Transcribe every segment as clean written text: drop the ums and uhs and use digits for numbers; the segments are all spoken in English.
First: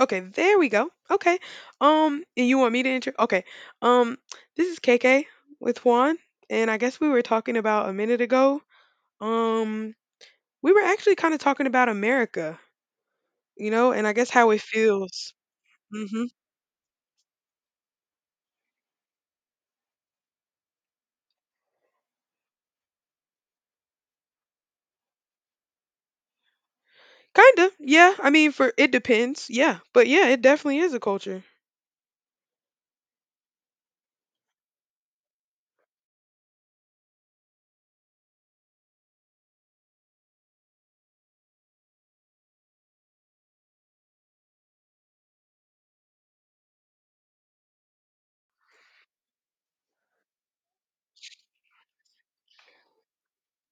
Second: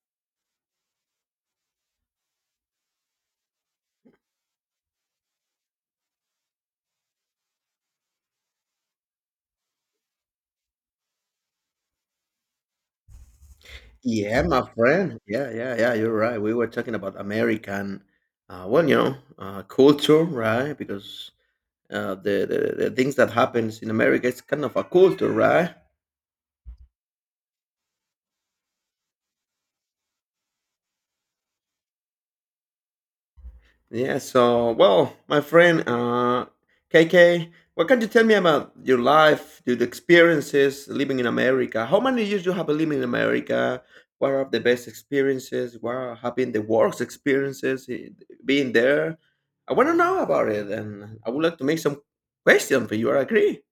Okay, there we go. Okay. And you want me to intro? Okay. Um, this is KK with Juan, and I guess we were talking about a minute ago. Um, we were actually kind of talking about America, you know, and I guess Yeah, how it my friend. feels. Yeah, yeah, yeah. You're Mm-hmm. right. We were talking about American, well, culture, right? Because the things that happens in America, it's kind of a culture, right? Kind of. Yeah. I mean, for it depends. Yeah. But yeah, it definitely is a culture. Yeah, so, well, my friend KK, what can you tell me about your life, your experiences living in America? How many years you have been living in America? What are the best experiences? What have been the worst experiences being there? I want to know about it, and I would like to make some questions for you. I agree.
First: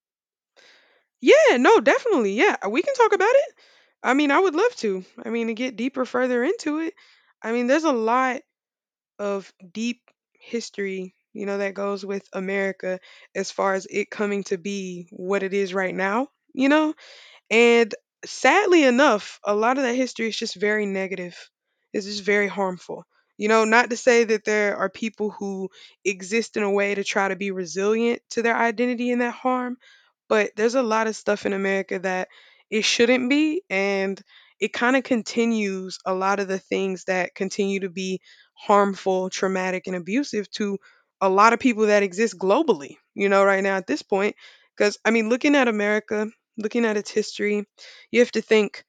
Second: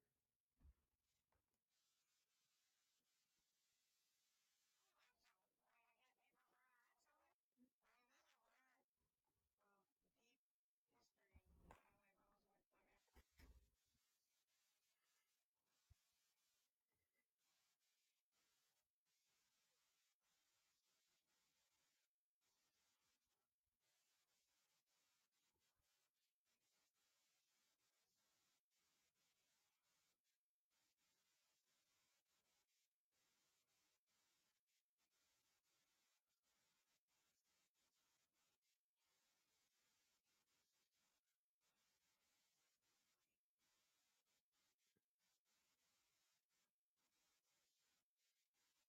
Yeah. No, definitely. Yeah. We can talk about it. I mean, I would love to. I mean, to get deeper further into it. I mean, there's a lot of deep history, you know, that goes with America as far as it coming to be what it is right now, you know? And sadly enough, a lot of that history is just very negative. It's just very harmful. You know, not to say that there are people who exist in a way to try to be resilient to their identity and that harm, but there's a lot of stuff in America that it shouldn't be. And it kind of continues a lot of the things that continue to be harmful, traumatic, and abusive to a lot of people that exist globally, you know, right now at this point. Because, I mean, looking at America, looking at its history, you have to think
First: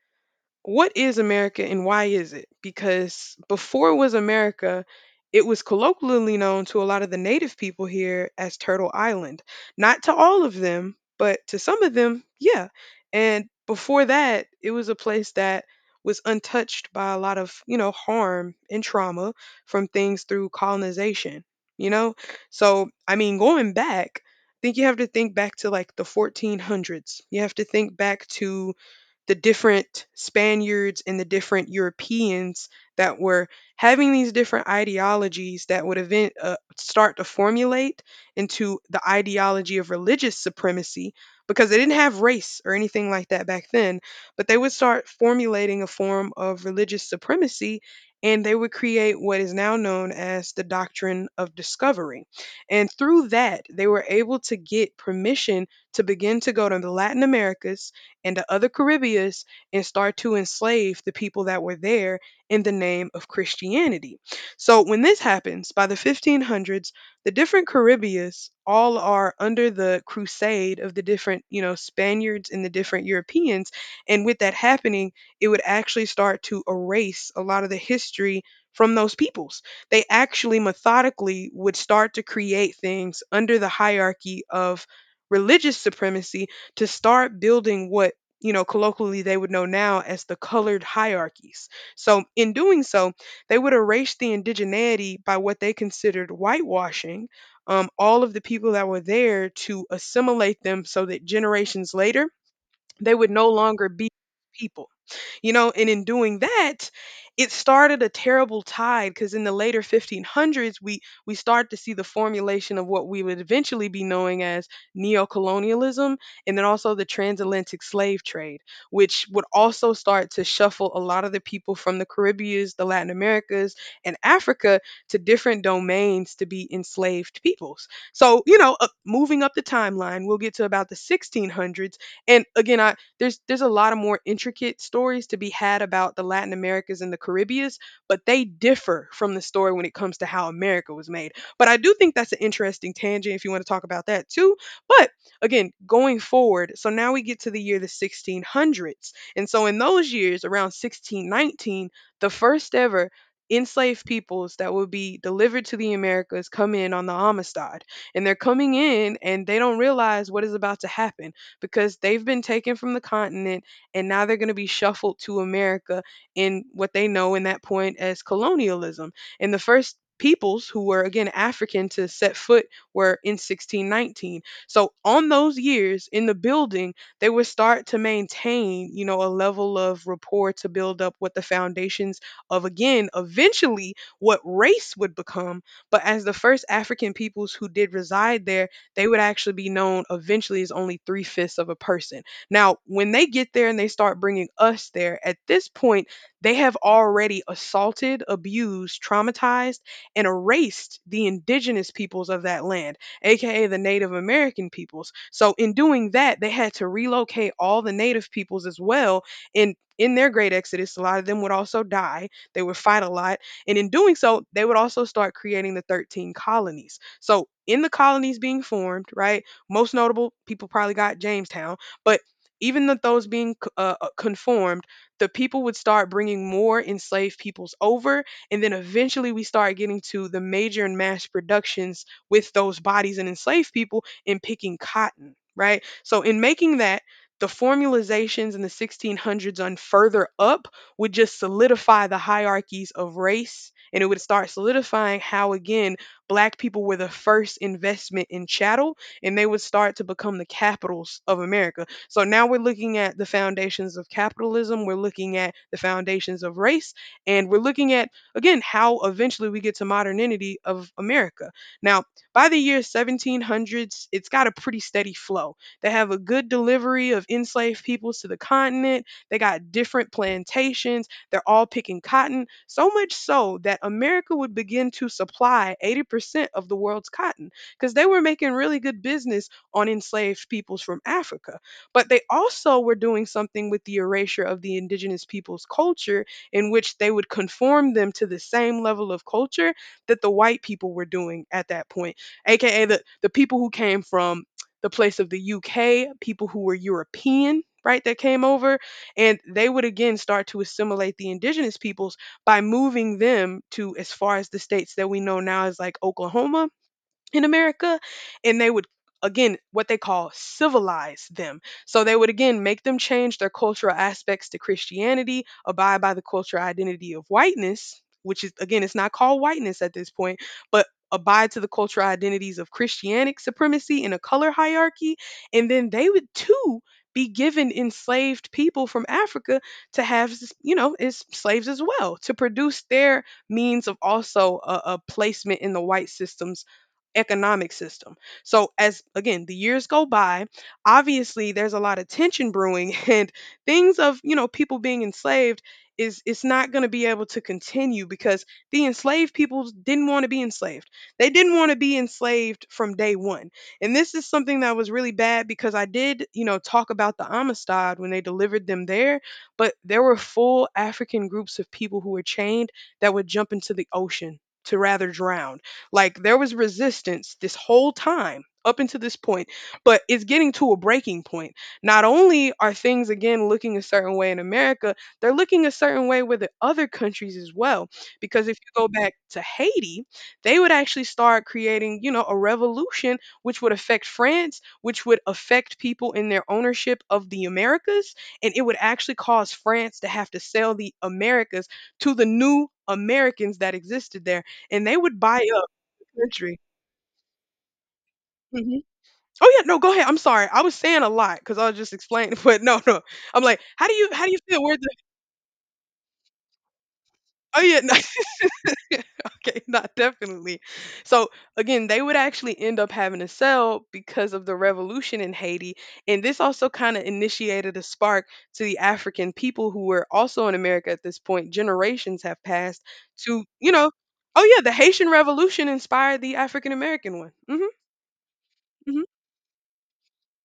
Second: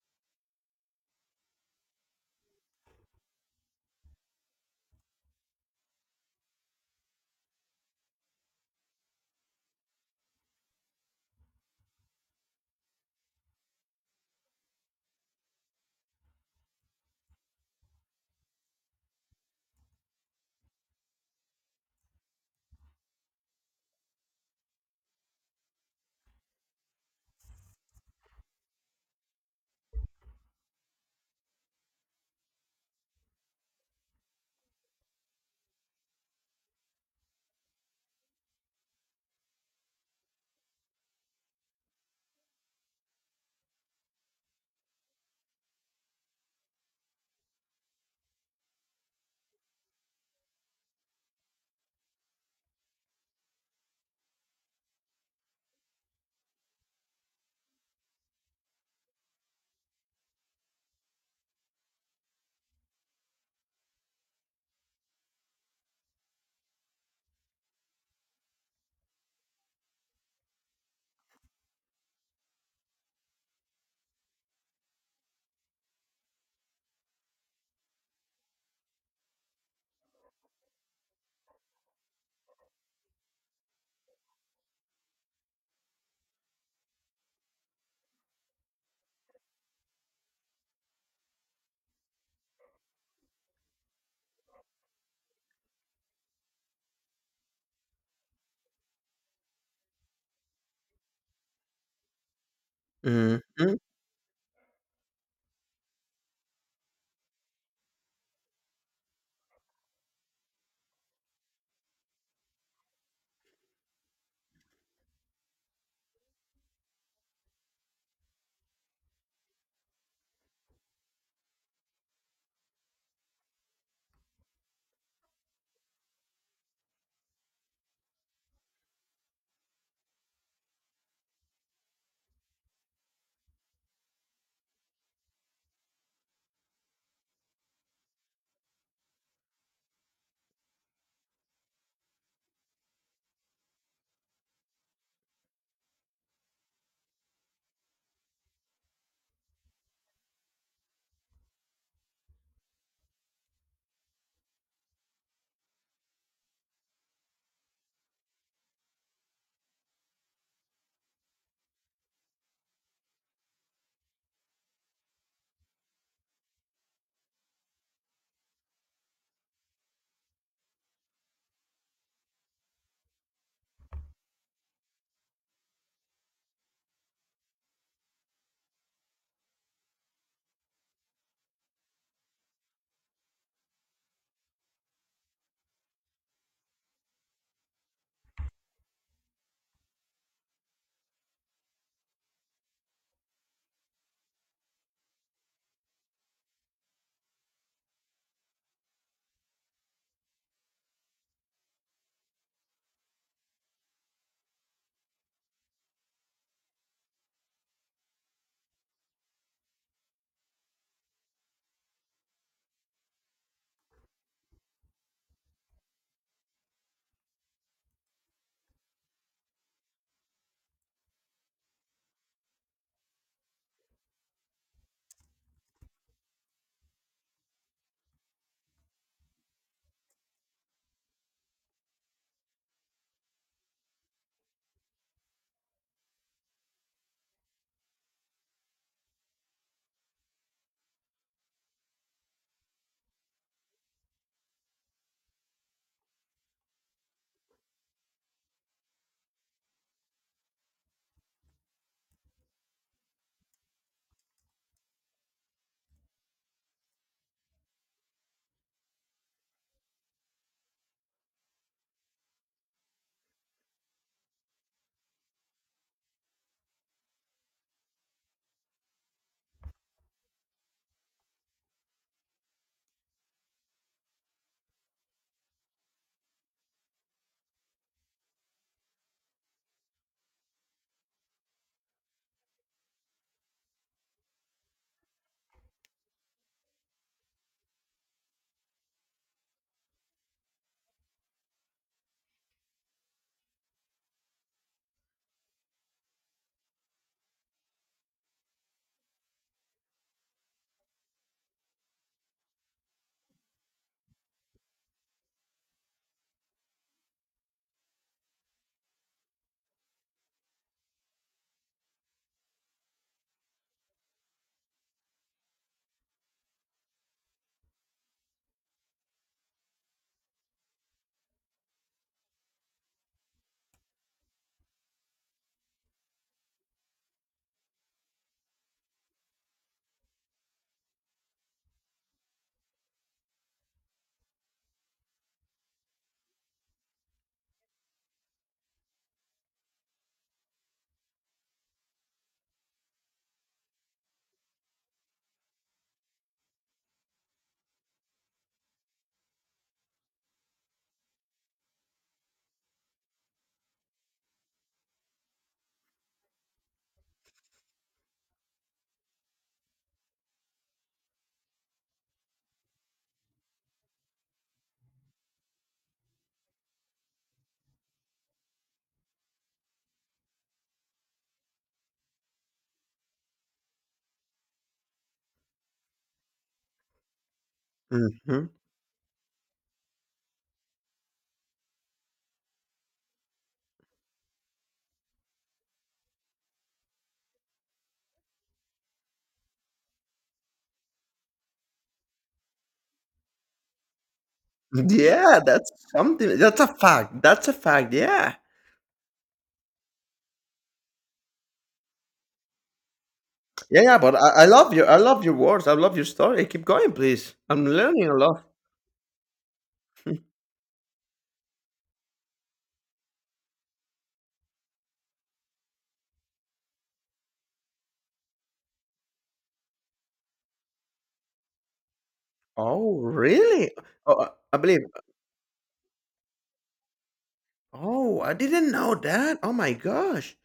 what is America and why is it? Because before it was America, it was colloquially known to a lot of the native people here as Turtle Island. Not to all of them, but to some of them, yeah. And before that, it was a place that was untouched by a lot of, you know, harm and trauma from things through colonization, you know? So, I mean, going back, I think you have to think back to like the 1400s. You have to think back to the different Spaniards and the different Europeans that were having these different ideologies that would start to formulate into the ideology of religious supremacy because they didn't have race or anything like that back then, but they would start formulating a form of religious supremacy and they would create what is now known as the doctrine of discovery. And through that, they were able to get permission to begin to go to the Latin Americas and the other Caribbeans and start to enslave the people that were there in the name of Christianity. So when this happens by the 1500s, the different Caribbeans all are under the crusade of the different, you know, Spaniards and the different Europeans. And with that happening, it would actually start to erase a lot of the history from those peoples. They actually methodically would start to create things under the hierarchy of religious supremacy to start building what, you know, colloquially they would know now as the colored hierarchies. So, in doing so, they would erase the indigeneity by what they considered whitewashing all of the people that were there to assimilate them so that generations later they would Hmm. no longer be people. You know, and in doing that, it started a terrible tide because in the later 1500s, we start to see the formulation of what we would eventually be knowing as neocolonialism, and then also the transatlantic slave trade, which would also start to shuffle a lot of the people from the Caribbeans, the Latin Americas, and Africa to different domains to be enslaved peoples. So, you know, moving up the timeline, we'll get to about the 1600s. And again, there's a lot of more intricate stories to be had about the Latin Americas and the Caribbeans, but they differ from the story when it comes to how America was made. But I do think that's an interesting tangent if you want to talk about that too. But again, going forward, so now we get to the year the 1600s. And so in those years around 1619, the first ever enslaved peoples that would be delivered to the Americas come in on the Amistad. And they're coming in and they don't realize what is about to happen because they've been taken from the continent and now they're going to be shuffled to America in what they know in that point as colonialism. And the first peoples who were again African to set foot were in 1619. So on those years in the building, they would start to maintain, you know, a level of rapport to build up what the foundations of again eventually what race would become. But as the first African peoples who did reside there, they would actually be known eventually as only three-fifths of a person. Now, when they get there and they start bringing us there, at this point, they have already assaulted, abused, traumatized, and erased the indigenous peoples of that land, aka the Native American peoples. So, in doing that, they had to relocate all the Native peoples as well. And in their great exodus, a lot of them would also die. They would fight a lot, and in doing so, they would also start creating the 13 colonies. So, in the colonies being formed, right? Most notable people probably got Jamestown, but even with those being conformed, the people would start bringing more enslaved peoples over. And then eventually we start getting to the major and mass productions with those bodies and enslaved people in picking cotton, right? So, in making that, the formalizations in the 1600s on further up would just solidify the hierarchies of race, and it would start solidifying how again black people were the first investment in chattel and they would start to become the capitals of America. So now we're looking at the foundations of capitalism, we're looking at the foundations of race, and we're looking at again how eventually we get to modernity of America. Now, by the year 1700s, it's got a pretty steady flow. They have a good delivery of enslaved peoples to the continent, they got different plantations. They're all picking cotton, so much so that America would begin to supply 80% of the world's cotton because they were making really good business on enslaved peoples from Africa. But they also were doing something with the erasure of the indigenous people's culture, in which they would conform them to the same level of culture that the white people were doing at that point, aka the people who came from the place of the UK, people who were European, right, that came over, and they would again start to assimilate the indigenous peoples by moving them to as far as the states that we know now as like Oklahoma in America, and they would again what they call civilize them. So they would again make them change their cultural aspects to Christianity, abide by the cultural identity of whiteness, which is again it's not called whiteness at this point, but abide to the cultural identities of Christianic supremacy in a color hierarchy, and then they would too be given enslaved people from Africa to have, you know, as slaves as well, to produce their means of also a placement in the white systems economic system. So as again, the years go by, obviously there's a lot of tension brewing and things of, you know, people being enslaved is it's not going to be able to continue because the enslaved people didn't want to be enslaved. They didn't want to be enslaved from day 1. And this is something that was really bad because I did, you know, talk about the Amistad when they delivered them there, but there were full African groups of people who were chained that would jump into the ocean to rather drown. Like there was resistance this whole time up until this point, but it's getting to a breaking point. Not only are things again looking a certain way in America, they're looking a certain way with the other countries as well. Hmm. Because if you go back to Haiti, they would actually start creating, you know, a revolution which would affect France, which would affect people in their ownership of the Americas, and it would actually cause France to have to sell the Americas to the new Americans that existed there, and they would Yeah, buy up that's something. Surgery. That's a fact. That's a fact. Yeah. Mhm. Oh yeah, no, go ahead. I'm sorry. I was saying a lot because I was just explaining, but no, no. I'm like, Yeah, how do yeah, you but how do you I feel? love Where your the... I love your words. I love your story. Keep going, please. Oh I'm yeah, no. learning a lot. Okay, not definitely. So again, they would actually end up having to sell because of the revolution in Haiti, and this also kind of initiated a spark to the African people who were also in America at this point. Generations have passed, Oh, to you really? know. Oh, I Oh I yeah, the believe. Haitian Revolution inspired the African American one. Hmm. Oh, I didn't know Hmm. that. Oh my gosh.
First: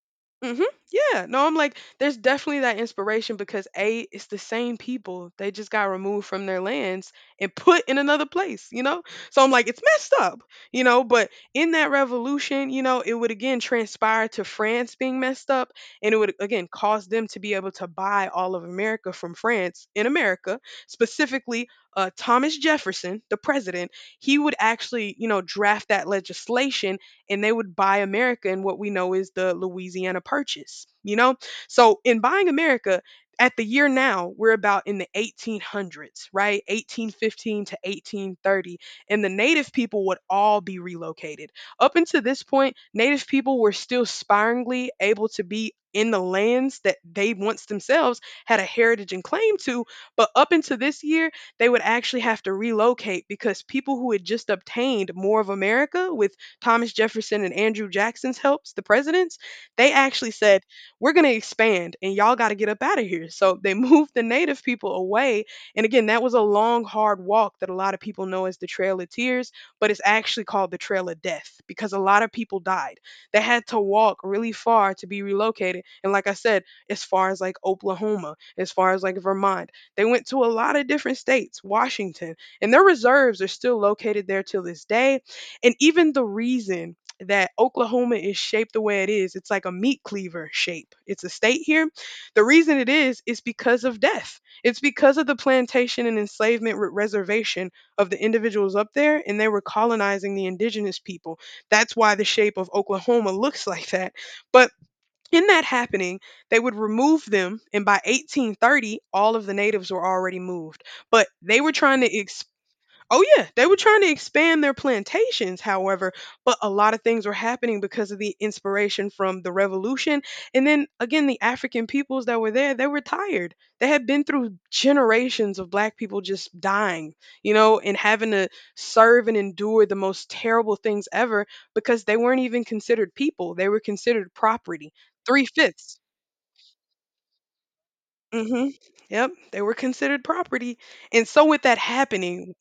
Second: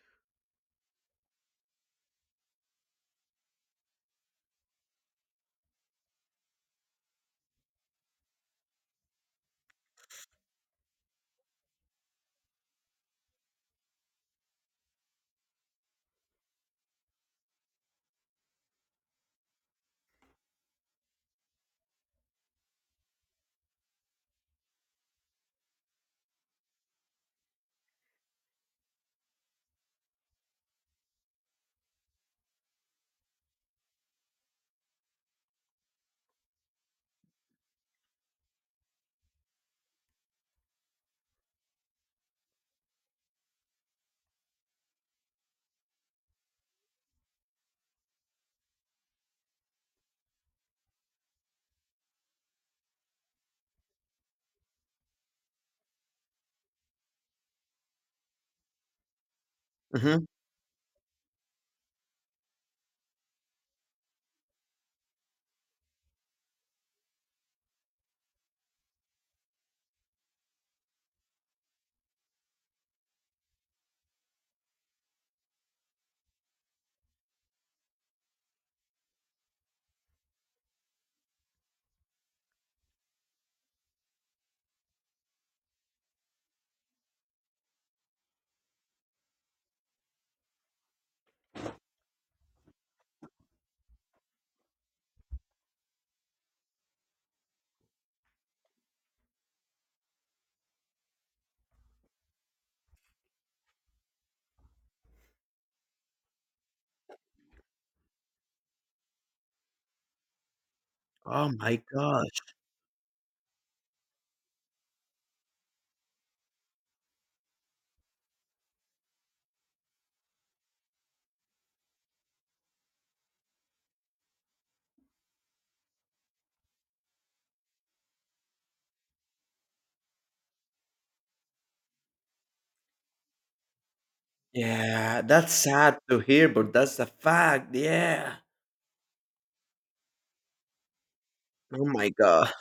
Mhm. Yeah. No, I'm like, there's definitely that inspiration because A, it's the same people. They just got removed from their lands and put in another place, you know? So I'm like, it's messed up, you know? But in that revolution, you know, it would again transpire to France being messed up, and it would again cause them to be able to buy all of America from France in America, specifically Thomas Jefferson, the president, he would actually, you know, draft that legislation, and they would buy America in what we know is the Louisiana Purchase, you know? So in buying America, at the year now, we're about in the 1800s, right? 1815 to 1830. And the native people would all be relocated. Up until this point, native people were still sparingly able to be in the lands that they once themselves had a heritage and claim to. But up until this year, they would actually have to relocate because people who had just obtained more of America with Thomas Jefferson and Andrew Jackson's helps, the presidents, they Hmm. actually said, we're going to expand and y'all got to get up out of here. So they moved the native people away. And again, that was a long, hard walk that a lot of people know as the Trail of Tears, but it's actually called the Trail of Death because a lot of people died. They had to walk really far to be relocated. And like I said, as far as like Oklahoma, as far as like Vermont, they went to a lot of different states, Washington, and their reserves are still located there till this day. And even the reason that Oklahoma is shaped the way it is, it's like a meat cleaver shape. It's a state here. The reason it is because of death. It's because of the plantation and enslavement reservation of the individuals up there, and they were colonizing the indigenous people. That's why the shape of Oklahoma looks like that. But in that happening, they would remove them, and by 1830, all of the natives were already moved. But Oh they were my trying to— gosh. Oh yeah, they were trying to expand their plantations, however, but a lot of things were happening because of the inspiration from the revolution. And then again, the African peoples that were there, they were tired. They had been through generations of black people just dying, you know, and having to serve and endure the most terrible things ever because they weren't even considered people. They were considered property. Yeah, Three that's sad fifths. to hear, but that's a fact. Yeah. Mm-hmm. Yep. They were considered property. And so with that Oh my god. happening,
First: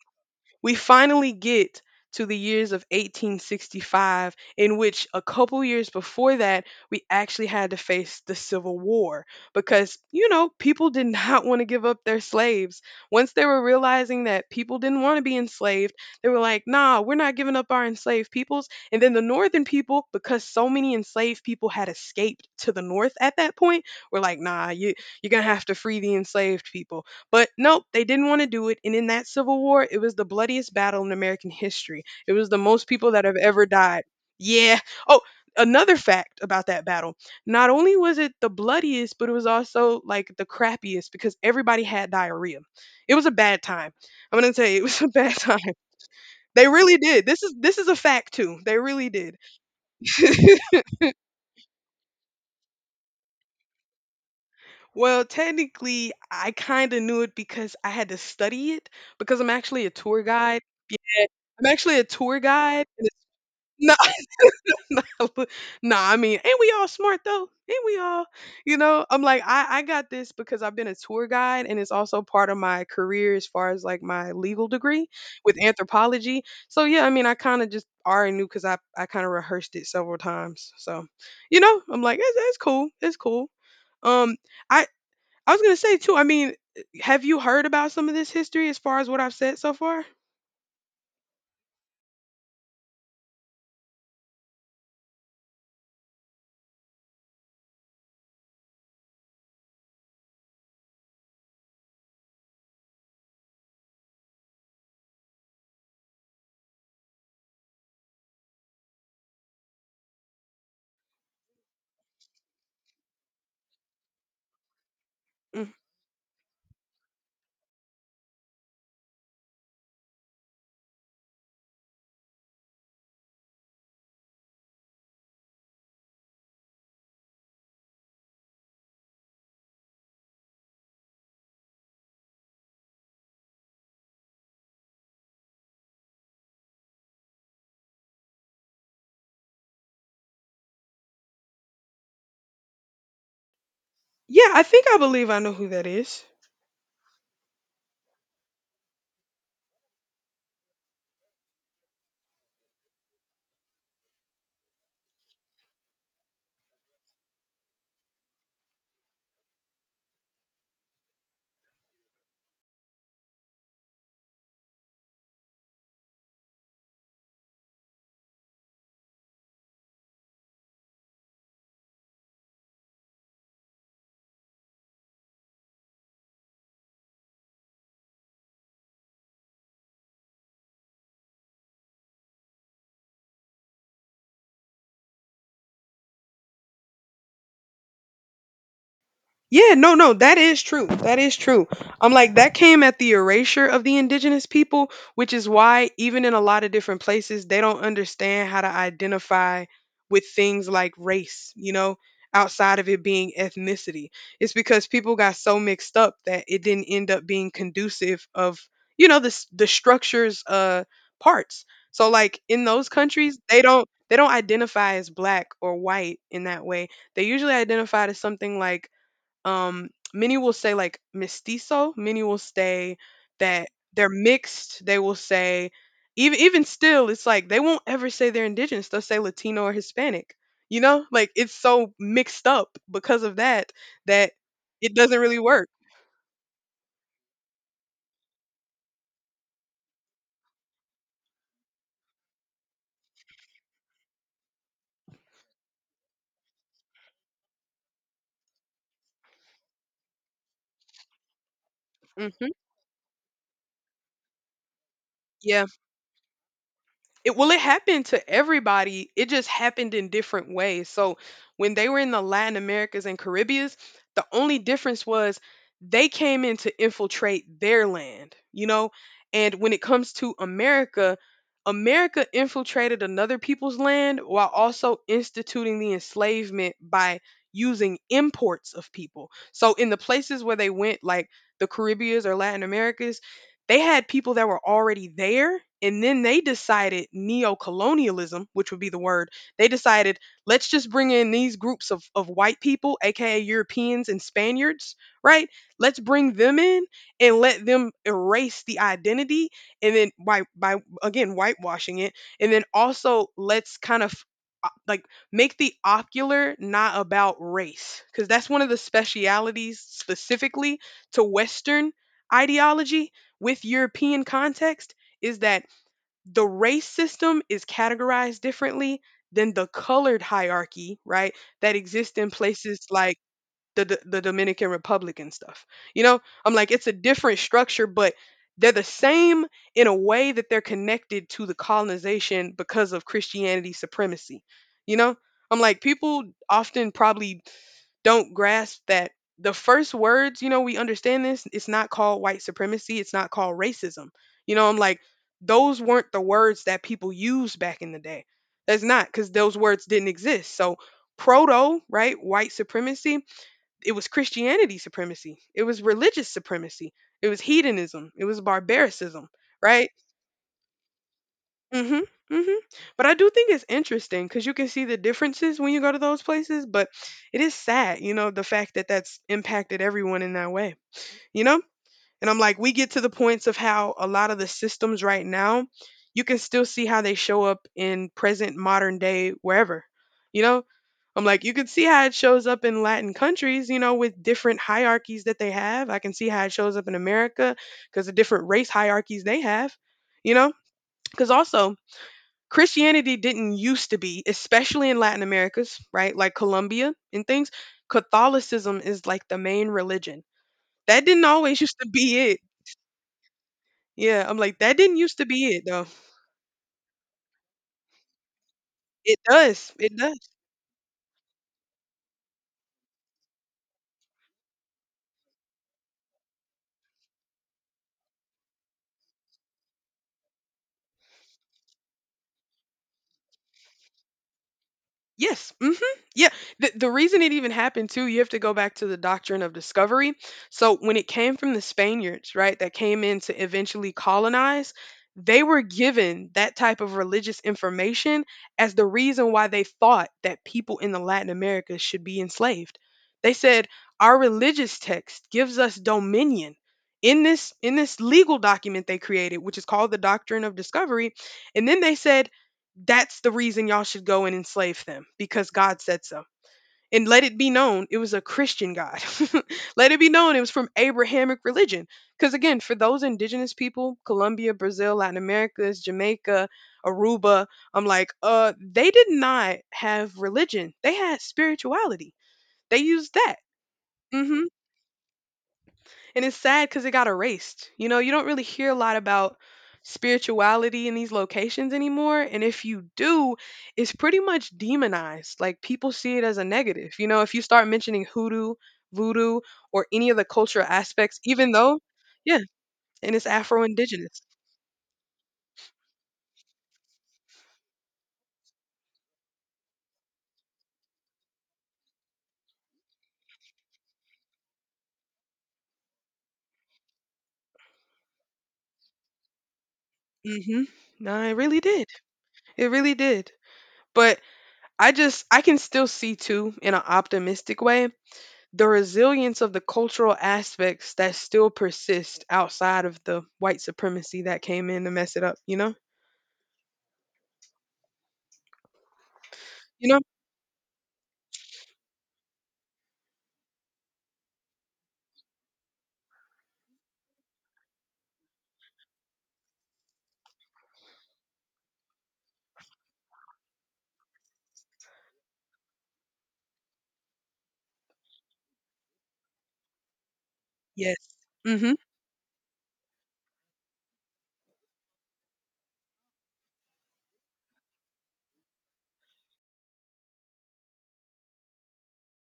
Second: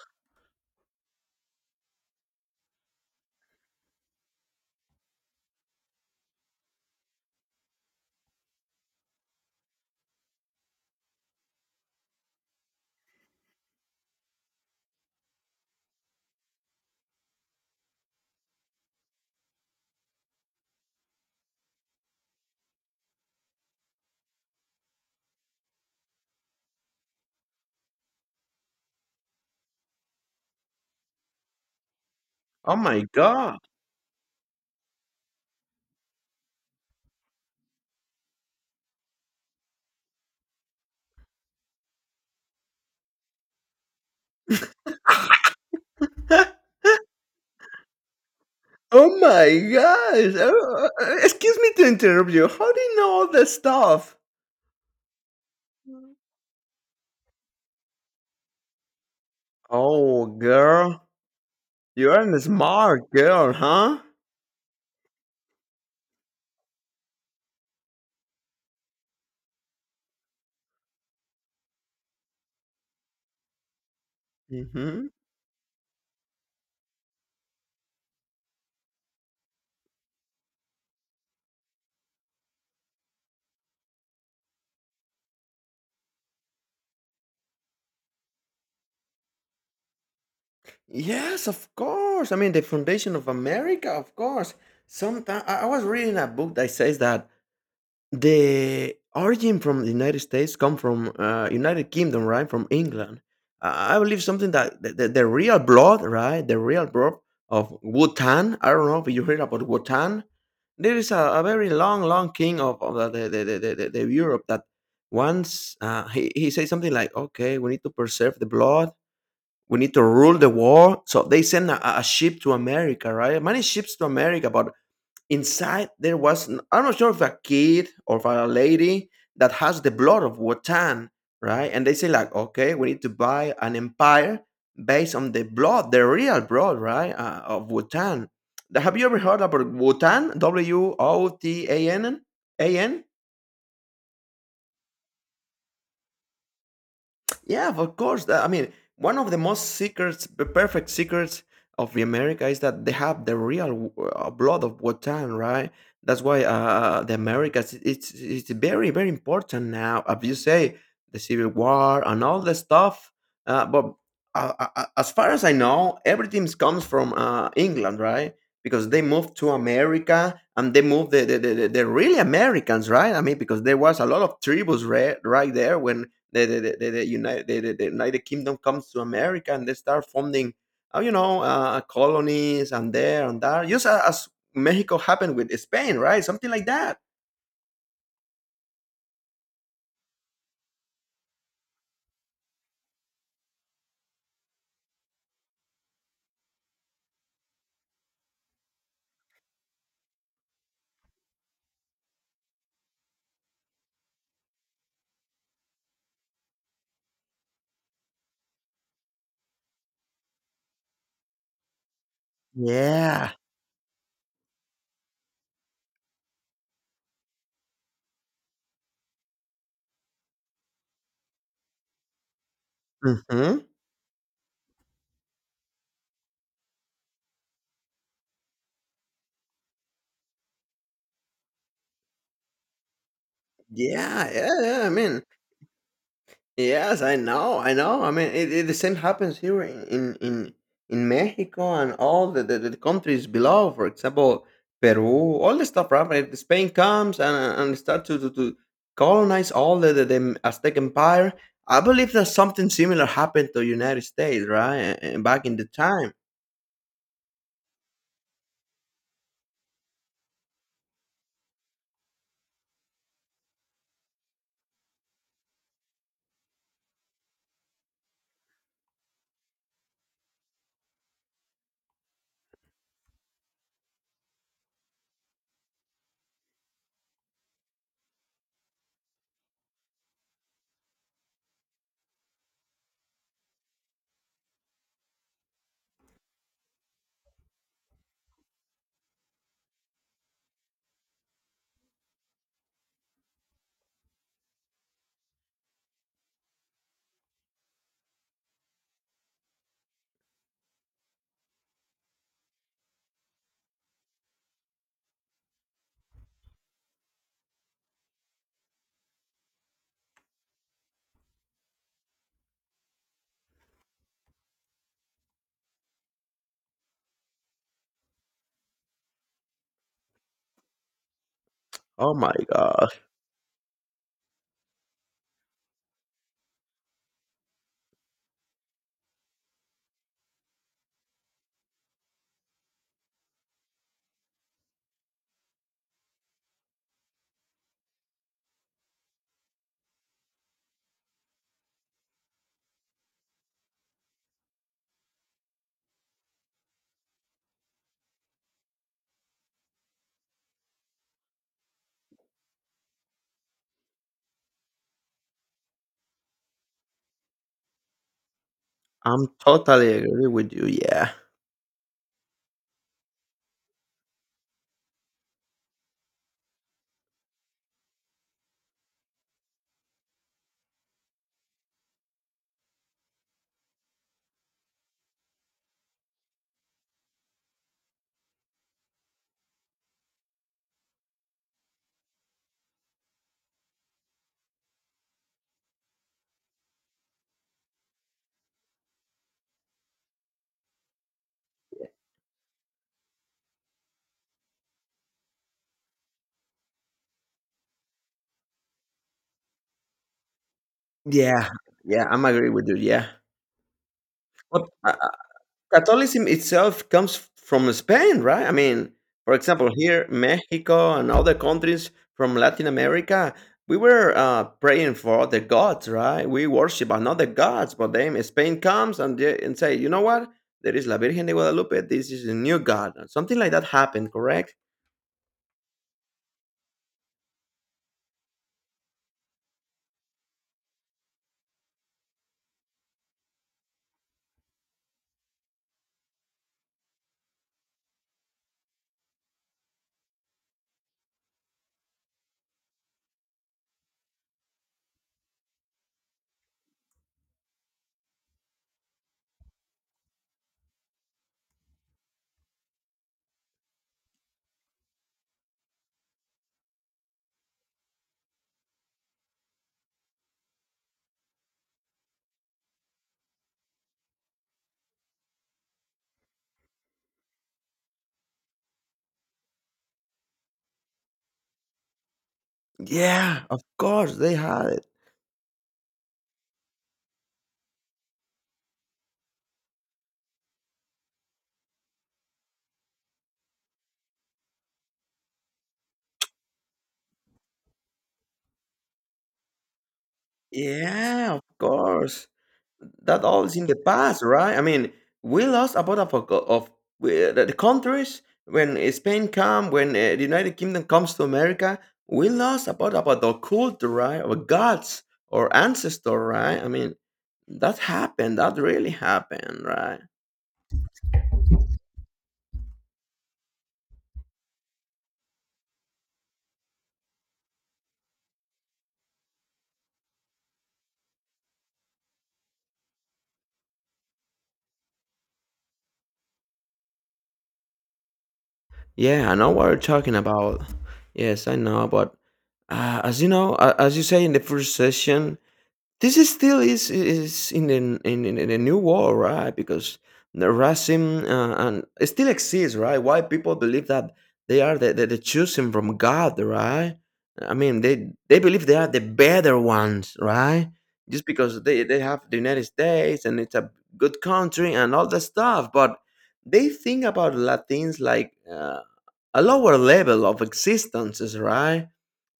we finally get to the years of 1865, in which a couple years before that, we actually had to face the Civil War because, you know, people did not want to give up their slaves. Once they were realizing that people didn't want to be enslaved, they were like, nah, we're not giving up our enslaved peoples. And then the northern people, because so many enslaved people had escaped to the north at that point, were like, nah, you, you're going to have to free the enslaved people. But nope, they didn't want to do it. And in that Civil War, it was the bloodiest battle in American history. It was the Oh most my people that have god. ever died. Yeah. Oh, another fact about that battle. Not only was it the bloodiest, but it was also like the crappiest because everybody had diarrhea. It was a bad time. I'm going to tell you, it was a bad time. They really did. This is a fact too. They really Oh did. my gosh. Oh, excuse me to interrupt you. How do you know all this stuff? Well, technically, I kind of knew it because I had to study it because I'm actually a tour Oh, guide. girl, I'm actually a you are tour a guide, and smart it's girl, no, huh? no, no. I mean, ain't we all smart though? Ain't we all? You know, I'm like, I got this because I've been a tour guide, and it's also part of my career as far as like my legal Hmm. degree with anthropology. So yeah, I mean, I kind of just already knew because I kind of rehearsed it several times. So, you know, I'm like, it's cool, it's cool. Um, I, I was gonna say too. I mean, have you heard about some of this history as far as what I've said so far? Yes, of course. I mean, the foundation of America, of course. Sometimes I was reading a book that says that the origin from the United States come from United Kingdom, right? From England. I believe something that the real blood, right? The real blood of Wotan. I don't know if you heard about Wotan. There is a very long, long king of the Europe that Mm. once he says something like, okay, we need to preserve the blood, we need to rule the war. So they sent a ship to America, right? Many ships to America, but inside there was I'm not sure if a kid or if a lady that has the blood of Wotan, right? And they say like, okay, we need to buy an empire based on the blood, the real blood, right, of Wotan. Have you ever heard about Wotan? W O T A N A N? Yeah, I think I believe I know who that is. Yeah, of course. I mean, one of the most secrets, the perfect secrets of the America is that they have the real blood of Wotan, right? That's why the Americas it's very very important now. As you say, the Civil War and all the stuff. But as far as I know, everything comes from England, right? Because they moved to America and they moved the really Americans, right? I mean, because there was a lot of tribes right there when the United Kingdom comes to America and they start funding, colonies and there, just as Mexico happened with Spain, right? Something like that. Yeah, no, no, that is true. That is true. I'm like, that came at the erasure of the indigenous people, which is why, even in a lot of different places, they don't understand how to identify with things like race, you know, outside of it being ethnicity. It's because people got so mixed up that it didn't end up being conducive of, you know, the structure's parts. So, like, in those Yeah. countries, they don't. They don't identify as black or white in that way. They usually identify as something like many will say like mestizo. Many will say Hmm. Hmm. that they're mixed. They will say even still, it's like they won't ever say they're indigenous. They'll say Latino or Hispanic. You know, like it's so mixed up because of that Yeah, that yeah, yeah. I it doesn't mean, really work. yes, I know, I know. I mean, the same happens here in Mexico and all the countries below. For example, Peru, all the stuff. Right? If Spain comes and start to colonize all the Aztec Empire, I believe that Hmm. something similar happened to United States, right? And back in Yeah. the time. It— well, it happened to everybody. It just happened in different ways. So when they were in the Latin Americas and Caribbeans, the only difference was they came in to infiltrate their land, you know? And when it comes to America, America infiltrated another people's land while also instituting the enslavement by using imports of people. So in the places where they went, like the Caribbeans or Latin Americas, they had people that were already there, and then they decided neo-colonialism, which would be the word. They decided, let's just bring in these groups of white people, aka Europeans and Spaniards, right? Let's bring them in and let them erase the identity, and then by again whitewashing it, and then also let's kind of like make the ocular not about race because that's one of the specialities specifically to western ideology with European context is that the race system is categorized differently than the colored hierarchy, right? That Oh exists in my places God, like the Dominican Republic and stuff. You know, I'm like it's a different structure, but they're the same in a way that they're connected to the colonization because of Christianity supremacy. You know, I'm like people often probably don't grasp that the first words, you know, we understand this, it's not called white supremacy, it's not called racism. You know, I'm like, those weren't the words that people used back in the day. That's not because those words didn't exist. So, proto, right, white supremacy, it was Christianity supremacy, it was religious supremacy, it was hedonism, it was I'm barbaricism, right? totally agree with you. Yeah, Mhm, mhm. But I do think it's interesting because you can see the differences when you go to those places. But it is sad, you know, the fact that that's impacted everyone in that way, you know. And I'm like, we get to the points of how a lot of the systems right now, you can still see how they show up in present modern day wherever, you know. I'm like, you can see how it shows up in Latin countries, you know, with different hierarchies that they have. I can see how it shows up in America because the different race hierarchies they have, you know, because also Christianity didn't used to be, especially in Latin Americas, right? Like Colombia and things. Catholicism is like the main religion. That didn't yeah, always used to yeah. be I'm it. agree with you. Yeah. Yeah, I'm like, But that didn't used to be it though. Catholicism itself comes from Spain, right? I mean, It for example, does. It here, does. Mexico and other countries from Latin America, we were praying for other gods, right? We worship another gods, but then Spain comes and say, you know what? There is La Virgen de Guadalupe. This is a new god. Something like that happened, correct? Yes. Hmm. Yeah. The reason it even happened too, you have to go back to the doctrine of discovery. So when it came from the Spaniards, right, that came in to eventually colonize, they were given that type of religious information as the reason why they thought that people in the Latin America should be enslaved. They said our religious text gives us dominion. In this legal document they created, which is called the Doctrine of Discovery, and then they said that's the reason y'all should go and enslave them because God said so. And let it be known it was a Christian God. Let it be known it was from Abrahamic religion. Because again, for those indigenous people, Colombia, Brazil, Latin America, Jamaica, Aruba, I'm like, they did not have religion. They had spirituality. They used that. Yeah, of course they Hmm. had it. And it's sad because it got erased. You know, you don't really hear a lot about spirituality in these locations anymore. And if you do, it's pretty much demonized. Like people see it as a negative. You know, if you start mentioning hoodoo, voodoo, or any of the cultural aspects, Yeah, of even though, course. yeah, and That it's all is Afro in the Indigenous. past, right? I mean, we lost a lot of the countries when Spain come, when the United Kingdom comes to America. We lost about the culture, right? Our gods or ancestor, right? I mean, that happened. That really happened, right? Hmm. No, it really did. It really did. But I just, I can still see too in an optimistic way the resilience of the cultural aspects that still persist outside of the white supremacy that came in to mess it up? Yeah, I know what you're You know? talking about. Yes, I know, but as you know, as you say in the first session, this is still is in the new world, right? Because the racism and it still exists, right? Why people believe that they are the chosen from God, right? I mean, they believe they are the better ones, right? Yes. Just because Mhm. they have the United States and it's a good country and all that stuff, but they think about Latins like a lower level of existences, right?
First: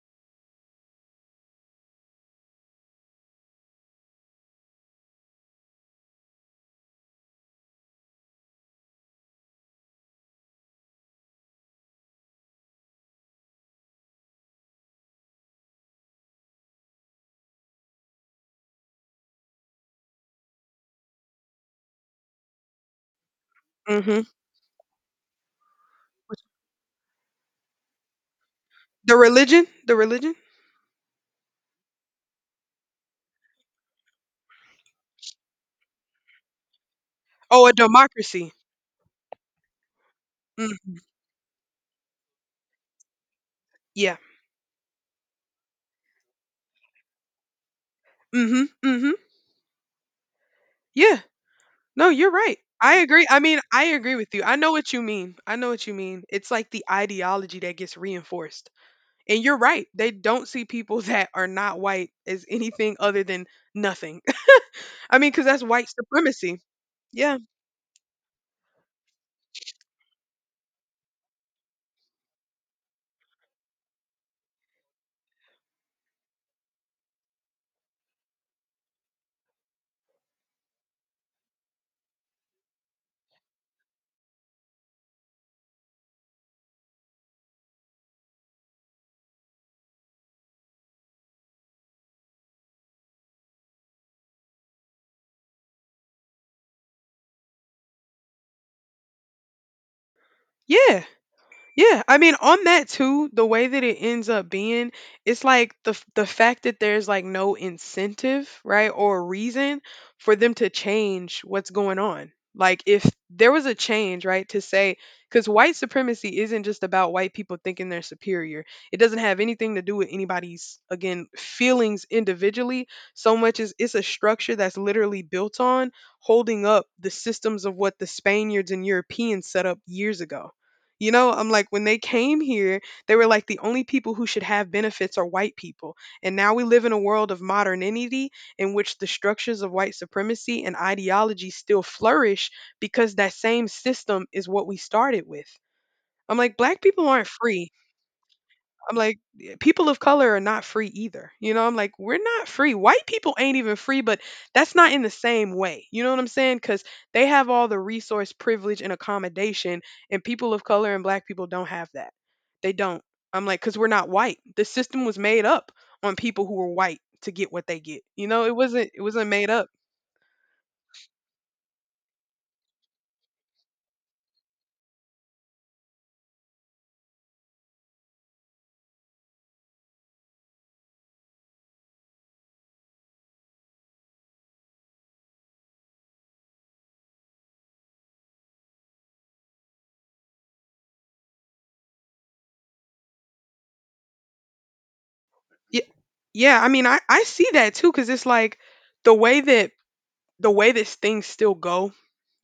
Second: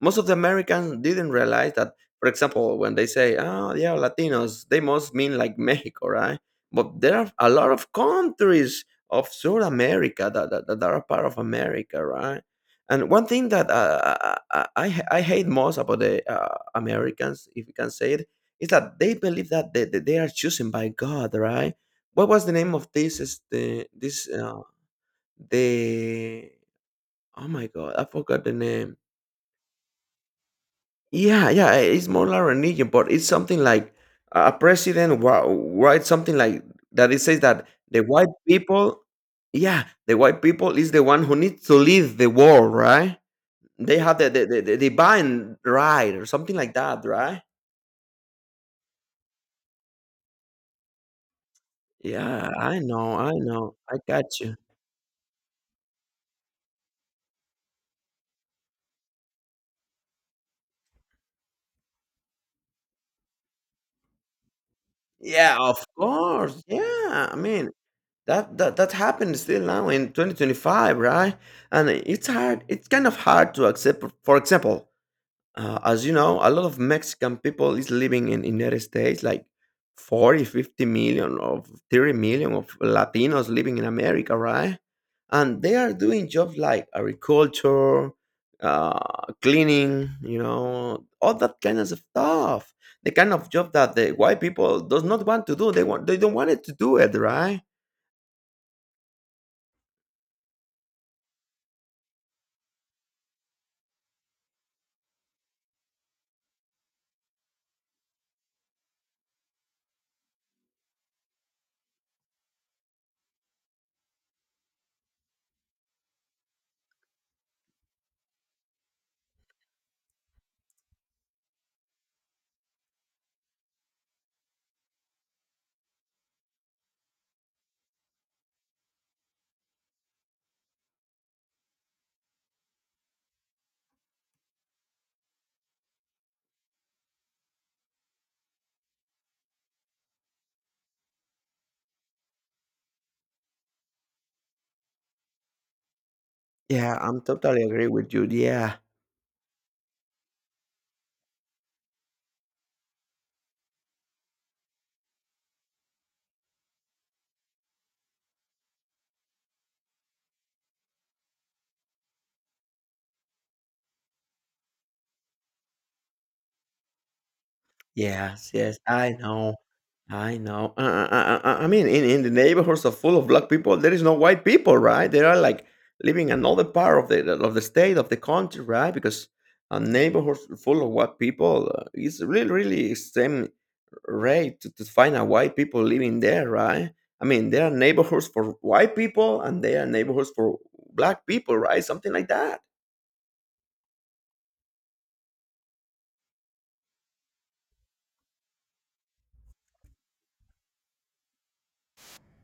Most of the Americans didn't realize that, for example, when they say, oh, yeah, Latinos, they must mean like Mexico, right? But there are a lot of countries of South America that are part of America, right? And one thing that I hate most about the Americans, if you can say it, is that they believe that they are chosen by God, right? What was the name of this? Is the Mhm. this the Oh my god, I forgot the name. The religion? Yeah, yeah, it's more like religion, but it's something like a president writes something like that. It says Oh, that a the white democracy. people, yeah, the white people is Mhm. the one who needs to lead the world, right? They Yeah. have the divine right or something like that, right? Mhm. Mhm. Yeah. No, you're Yeah, right. I I know, agree. I I mean, know, I I agree with got you. you. I know what you mean. I know what you mean. It's like the ideology that gets reinforced. And you're right. They don't see people that are not white as anything other than nothing. I mean, cuz Yeah, that's of white supremacy. course. Yeah, I Yeah. mean that happened still now in 2025, right? And it's hard. It's kind of hard to accept. For example, as you know, a lot of Mexican people is living in United States, like 40, 50 million, or 30 million of Latinos living in America, right? And they are doing jobs like agriculture, uh, cleaning, all that kind of stuff. The kind of job that the white people does not want to do. They don't want it to do it, right? Yeah, yeah. I mean, on that too, the way that it ends up being, it's like the fact that there's like no incentive, right, or reason for them to change what's going on. Like if there was a change, right, to say because white supremacy isn't just about white people thinking they're superior. It doesn't have anything to do with anybody's again feelings individually. So much as it's a structure that's literally built on holding up the systems of what the Spaniards and Europeans set up years ago, you know, I'm like, when they came here, they were like, the only people who should have benefits are white people. And now we live in a world of modernity in which the structures of white supremacy and ideology still flourish because that same system is what we started with. I'm like, black Yeah, people I'm aren't totally free. agree with you. Yeah. I'm like, "Yeah, people of color are not free either. You know, I'm like, we're not free. White people ain't even free, but that's not in the same way. You know what I'm saying? Because they have all the resource, privilege, and accommodation, and people of color and black people don't have that. They don't. I'm like, because we're not white. The system was made up on people who were white to get what they get. You know, Yes, it yes, wasn't. It I wasn't made know. up. I know. I mean, in the neighborhoods are full of black people, there is no white people, right? They are like living another part of the state of the country, right? Because a neighborhood full of white people is really really extreme rate to find a white people living there, right? I mean, there are neighborhoods for white people and there are neighborhoods for black people, right? Something like that. Yeah, yeah. I mean, I see that too, because it's like the way that the way this things still go,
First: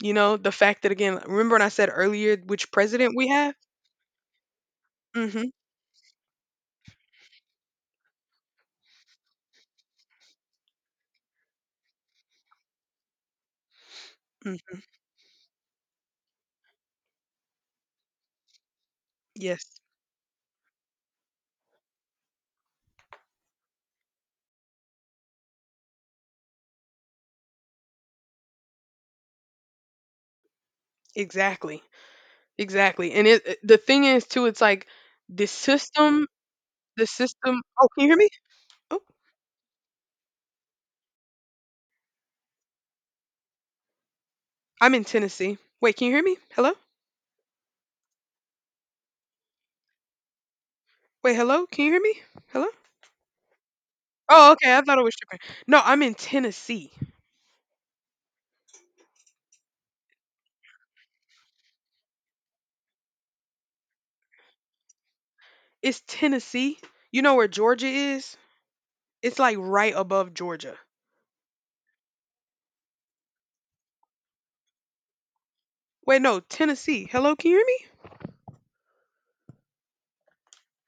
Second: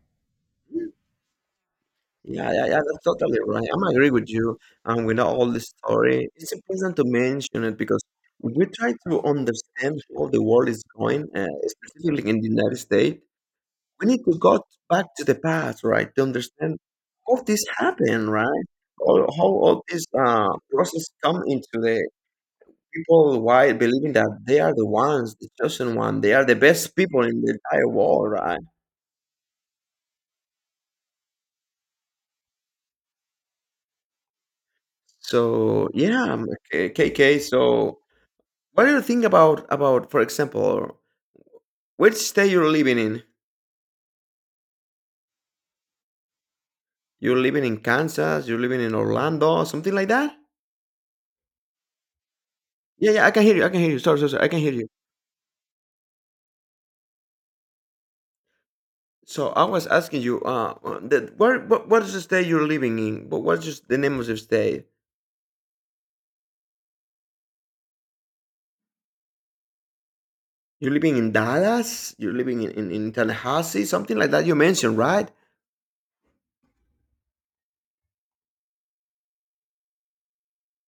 you know, the fact that again, remember when I said earlier Yeah, yeah, which yeah, that's president we totally have? right. I'm agree with you. And we know all Mhm. the story. It's important to mention it because we try to understand how the world is going, specifically in the United States. We need to go Mhm. back to the past, right, to understand how this happened, right? Or how Yes. all this process come into the people, why believing that they are the ones, the chosen one, they are the best people in the entire world, right? Exactly. Exactly. And the thing is too it's like the So yeah, system, okay, the KK. system. Oh, So can you hear me? what do Oh, you think about, for example, which state you're living in? I'm in Tennessee. Wait, can you hear me? Hello? You're living in Kansas, you're living in Orlando, something like that? Wait, hello? Can you hear me? Hello? Yeah, yeah, I can hear you. I can hear you. Sorry, sorry, sorry. I Oh, can hear okay. I you. thought it was tripping. No, I'm in Tennessee. So I was asking you, what is the state you're living in? But what's just the name of the state? It's Tennessee. You know where Georgia is? It's like right above Georgia. You're living in Dallas? You're living in, Tallahassee? Something like that you mentioned, right? Wait, no, Tennessee. Hello, can you hear me?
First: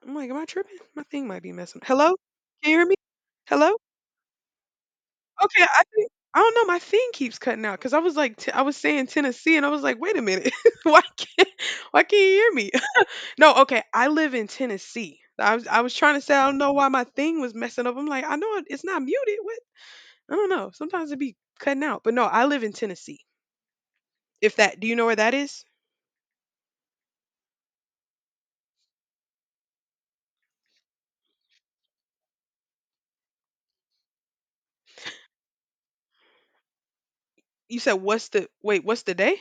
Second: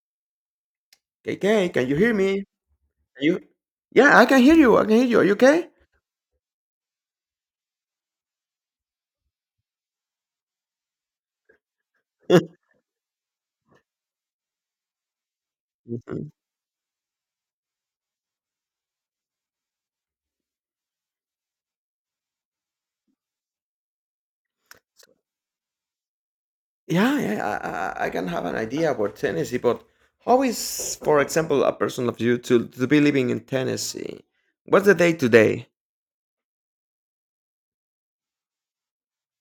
I'm like, "Am I tripping? My thing Okay, might be okay, messing. can you hear Hello? me? Can you hear me? Can you? Hello? Yeah, I can hear you. I can hear you. Are you Okay, okay? I think I don't know, my thing keeps cutting out. Cause I was like t I was saying Tennessee and I was like, "Wait a minute." Why can't you hear me?" No, okay, I live in Tennessee. I was trying to say I don't know why my thing was messing up. I'm like, "I know it's not muted. What?" I don't know. Sometimes it be cutting out. But no, I live in Tennessee. If that, do you know where that is? Yeah, yeah, I can have an idea about Tennessee, but how is, for example, a person of you to be living in Tennessee? What's the day today? You said what's what's the day?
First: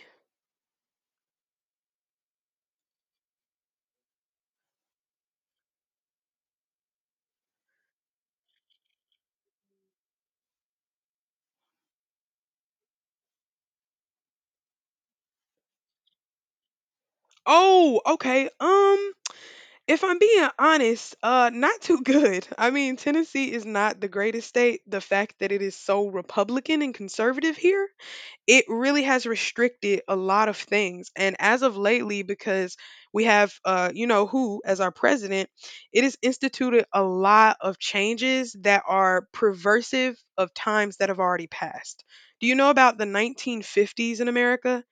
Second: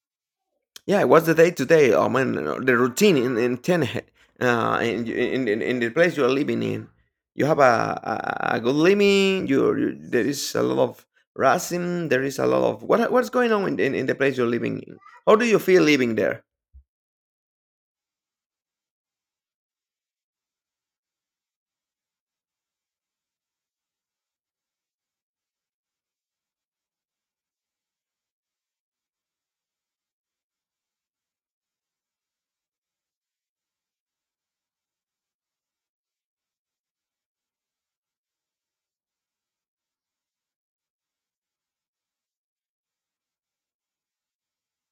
Yeah, what's the day today? I mean, the routine in Tennessee, in, in the place you are living in. You have a good living. There is a lot of racism. There is a lot of what's going on in the place you're living in. How do you feel living there? Oh, okay. If I'm being honest, not too good. I mean, Tennessee is not the greatest state. The fact that it is so Republican and conservative here, it really has restricted a lot of things. And as of lately, because we have, you know, who as our president, it has instituted a lot of changes that are perversive of times that have already passed. Do you know about the 1950s in America?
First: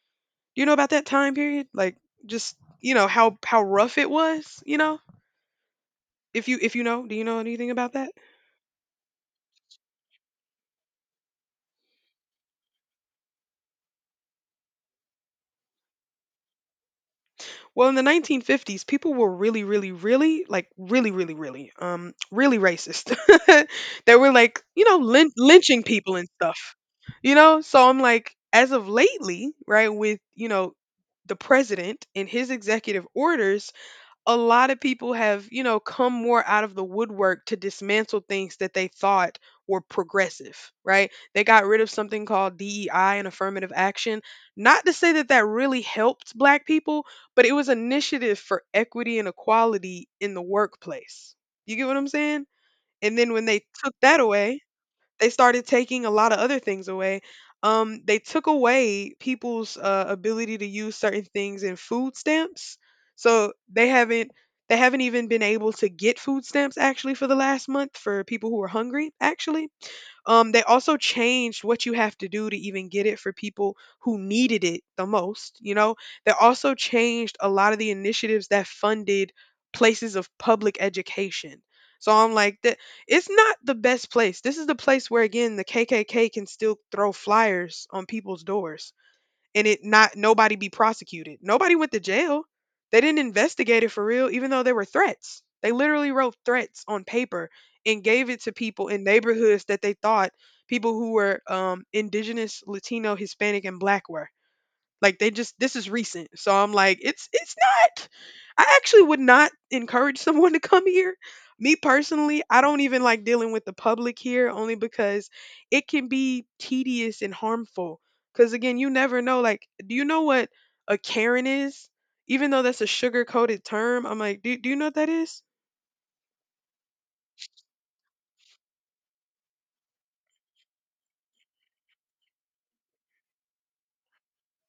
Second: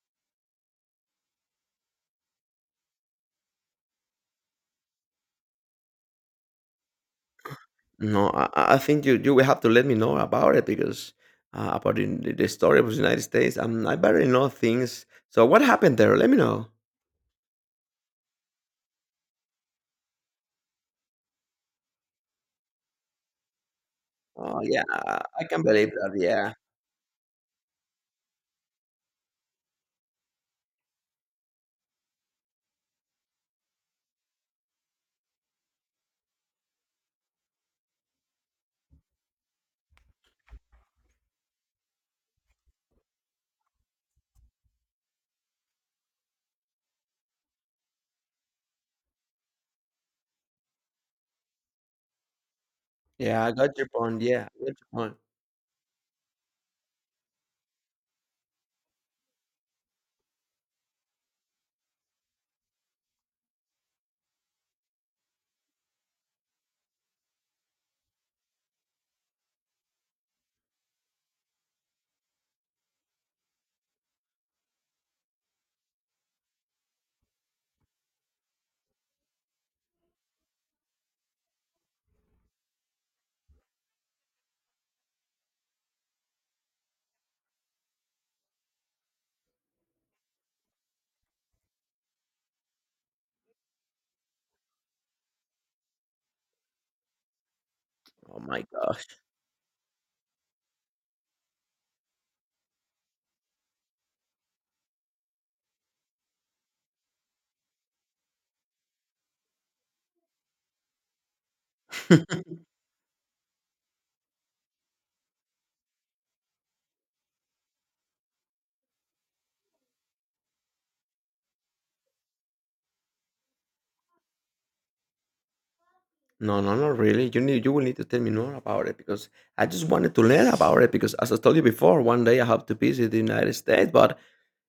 Do you know about that time period? Like, just you know how rough it was, you know, if you know, do you know anything about that? No, I think you will have to let me know about it because about the story of the United States. I barely know things. So what happened there? Let me know. Well, in the 1950s, people were really, really, really, like really, really, really, really racist. They were Oh like, yeah, you know, I can lynching believe that. people and Yeah, stuff. You know, so I'm like, as of lately, right, with you know, the president and his executive orders, a lot of people have, you know, come more out of the woodwork to dismantle things that they thought were progressive, right? They got rid of something called DEI and affirmative action. Not to say that that really helped black people, but it was an initiative for equity and equality in the workplace. You get what I'm saying? And then when yeah, I they got your took that point. Yeah, I away, got your point. they started taking a lot of other things away. They took away people's ability to use certain things in food stamps. So they haven't even been able to get food stamps actually for the last month for people who are hungry actually. They also changed what you have to do to even get it for people who needed it the most. You know, they also changed a lot of the initiatives that funded places of public education. So I'm like that it's not the best place. This is the place where again the KKK can still throw flyers on people's doors and it not nobody be prosecuted. Nobody went to jail. They didn't investigate it for real, even though there were threats. They literally wrote threats on paper and gave Oh it to my people in gosh. neighborhoods that they thought people who were indigenous, Latino, Hispanic, and black were. Like they just this is recent. So I'm like, it's not. I actually would not encourage someone to come here. Me personally, I don't even like dealing with the public here only because it can be tedious and harmful. Cuz again, you never know like do you know what a Karen is? Even though that's a sugar-coated term, I'm like, do you know what that is? No, no, not really. You will need to tell me more about it because I just wanted to learn about it because, as I told you before, one day I have to visit the United States. But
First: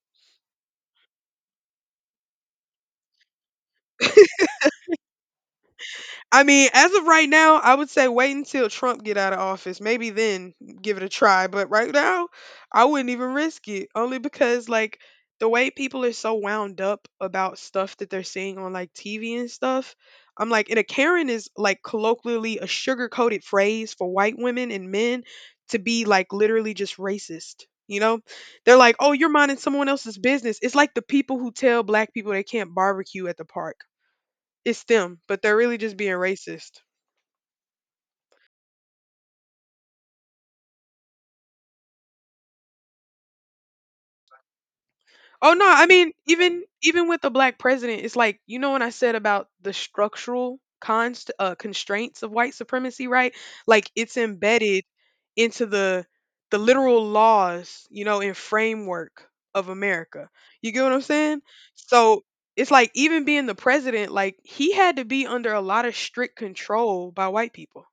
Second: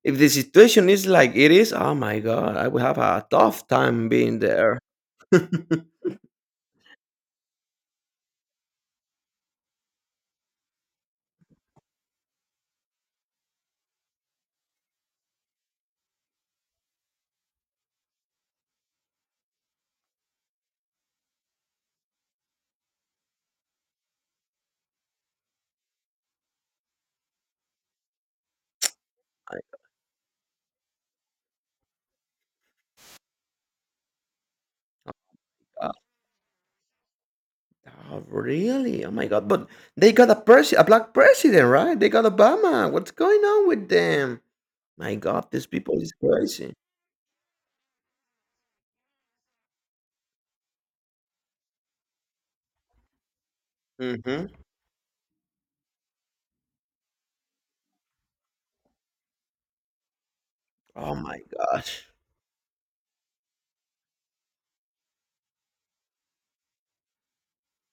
if the situation is like it is, oh my god, I will have a tough time being there. I mean, as of right now, I would say wait until Trump get out of office. Maybe then give it a try. But right now, I wouldn't even risk it. Only because like the way people are so wound up about stuff that they're seeing on like TV and stuff. I'm like, and a Karen is like colloquially a sugar coated phrase for white women and men to be like literally just racist. You know, they're like, oh, you're minding someone else's business. It's like the people who tell black people they can't barbecue at the park. It's them, but they're really My— just being racist. oh, really? Oh my God! But they got a presi a black president, right? They got Obama. What's going on with them? My God, Oh no, these I people mean is even crazy. even with the black president, it's like you know when I said about the structural constraints of white supremacy, right? Like it's hmm embedded into the literal laws, you know, and framework of America. You get what I'm Oh my saying? gosh. So it's like even being the president, like he had to be under a lot of strict control by white people.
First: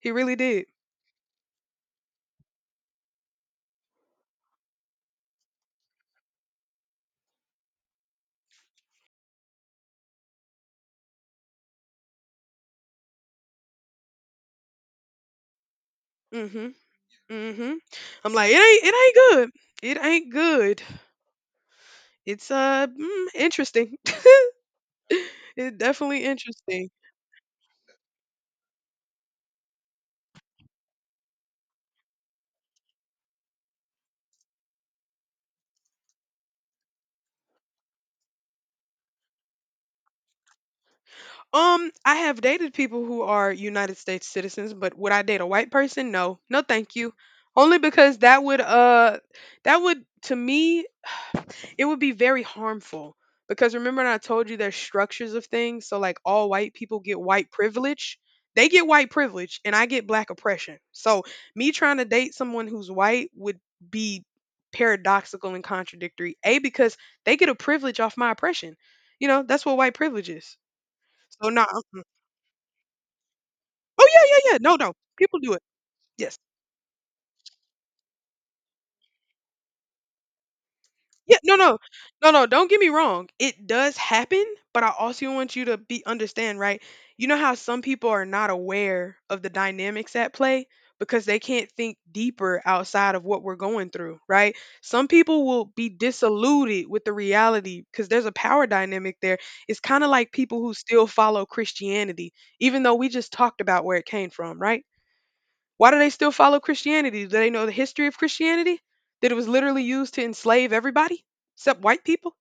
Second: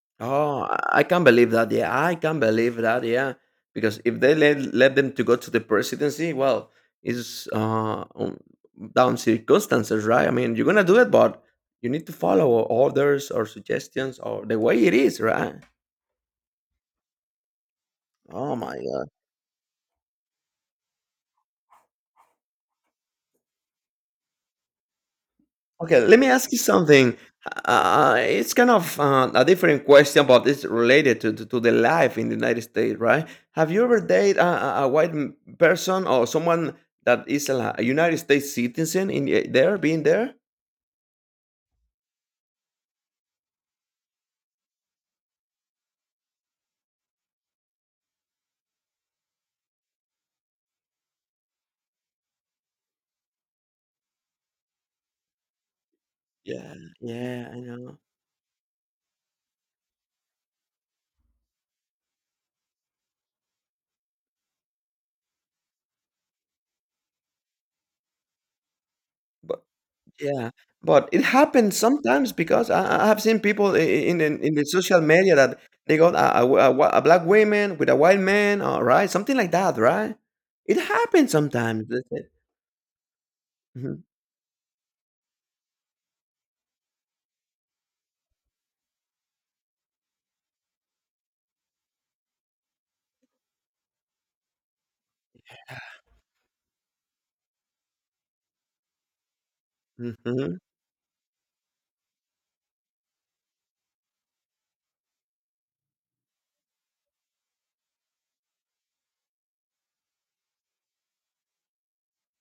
He really Oh, did. I can't believe that. Yeah, I can't believe that. Yeah, because if they let them to go to the presidency, well, it's on- down circumstances, right? I mean, you're gonna do it, but you need to follow orders or suggestions or the way it is, right? hmm Mhm. I'm like, Oh my— it ain't good. It ain't good. It's interesting. It's okay, let definitely me ask you interesting. something. It's kind of a different question, but it's related to, to the life in the United States, right? Have you ever dated a person, or someone that is a United States citizen in there, being there? I have dated people who are United States citizens, but would I date a white person? No. No, thank you. Only because that would to me it would be very harmful because remember when I told you there's structures of things. So like all white Yeah, people get white yeah, I know. privilege. They get white privilege and I get black oppression. So me trying to date someone who's white would be paradoxical and contradictory. A because they get a privilege off my oppression. You know, But that's what white privilege yeah, is. but it So no. Nah, happens mm-mm. sometimes because I have seen people Oh in, yeah, in yeah, in yeah. the No, no. social media People do that it. they got Yes. A black woman with a white man, all right, something like that, right? It happens Yeah, no, no, sometimes. That's it. no, no. Don't get me wrong. It does happen, but I also want you to be understand, right? You know how some people are not aware of the dynamics at play because they can't think deeper outside of what we're going through, right? Some people will be disillusioned with the reality because there's a power dynamic there. It's kind of like Mhm. people who still follow Christianity, even though we just talked about where it came from, right? Why do they still follow Christianity? Do they know the history of Christianity? That it was literally used to enslave everybody except white people?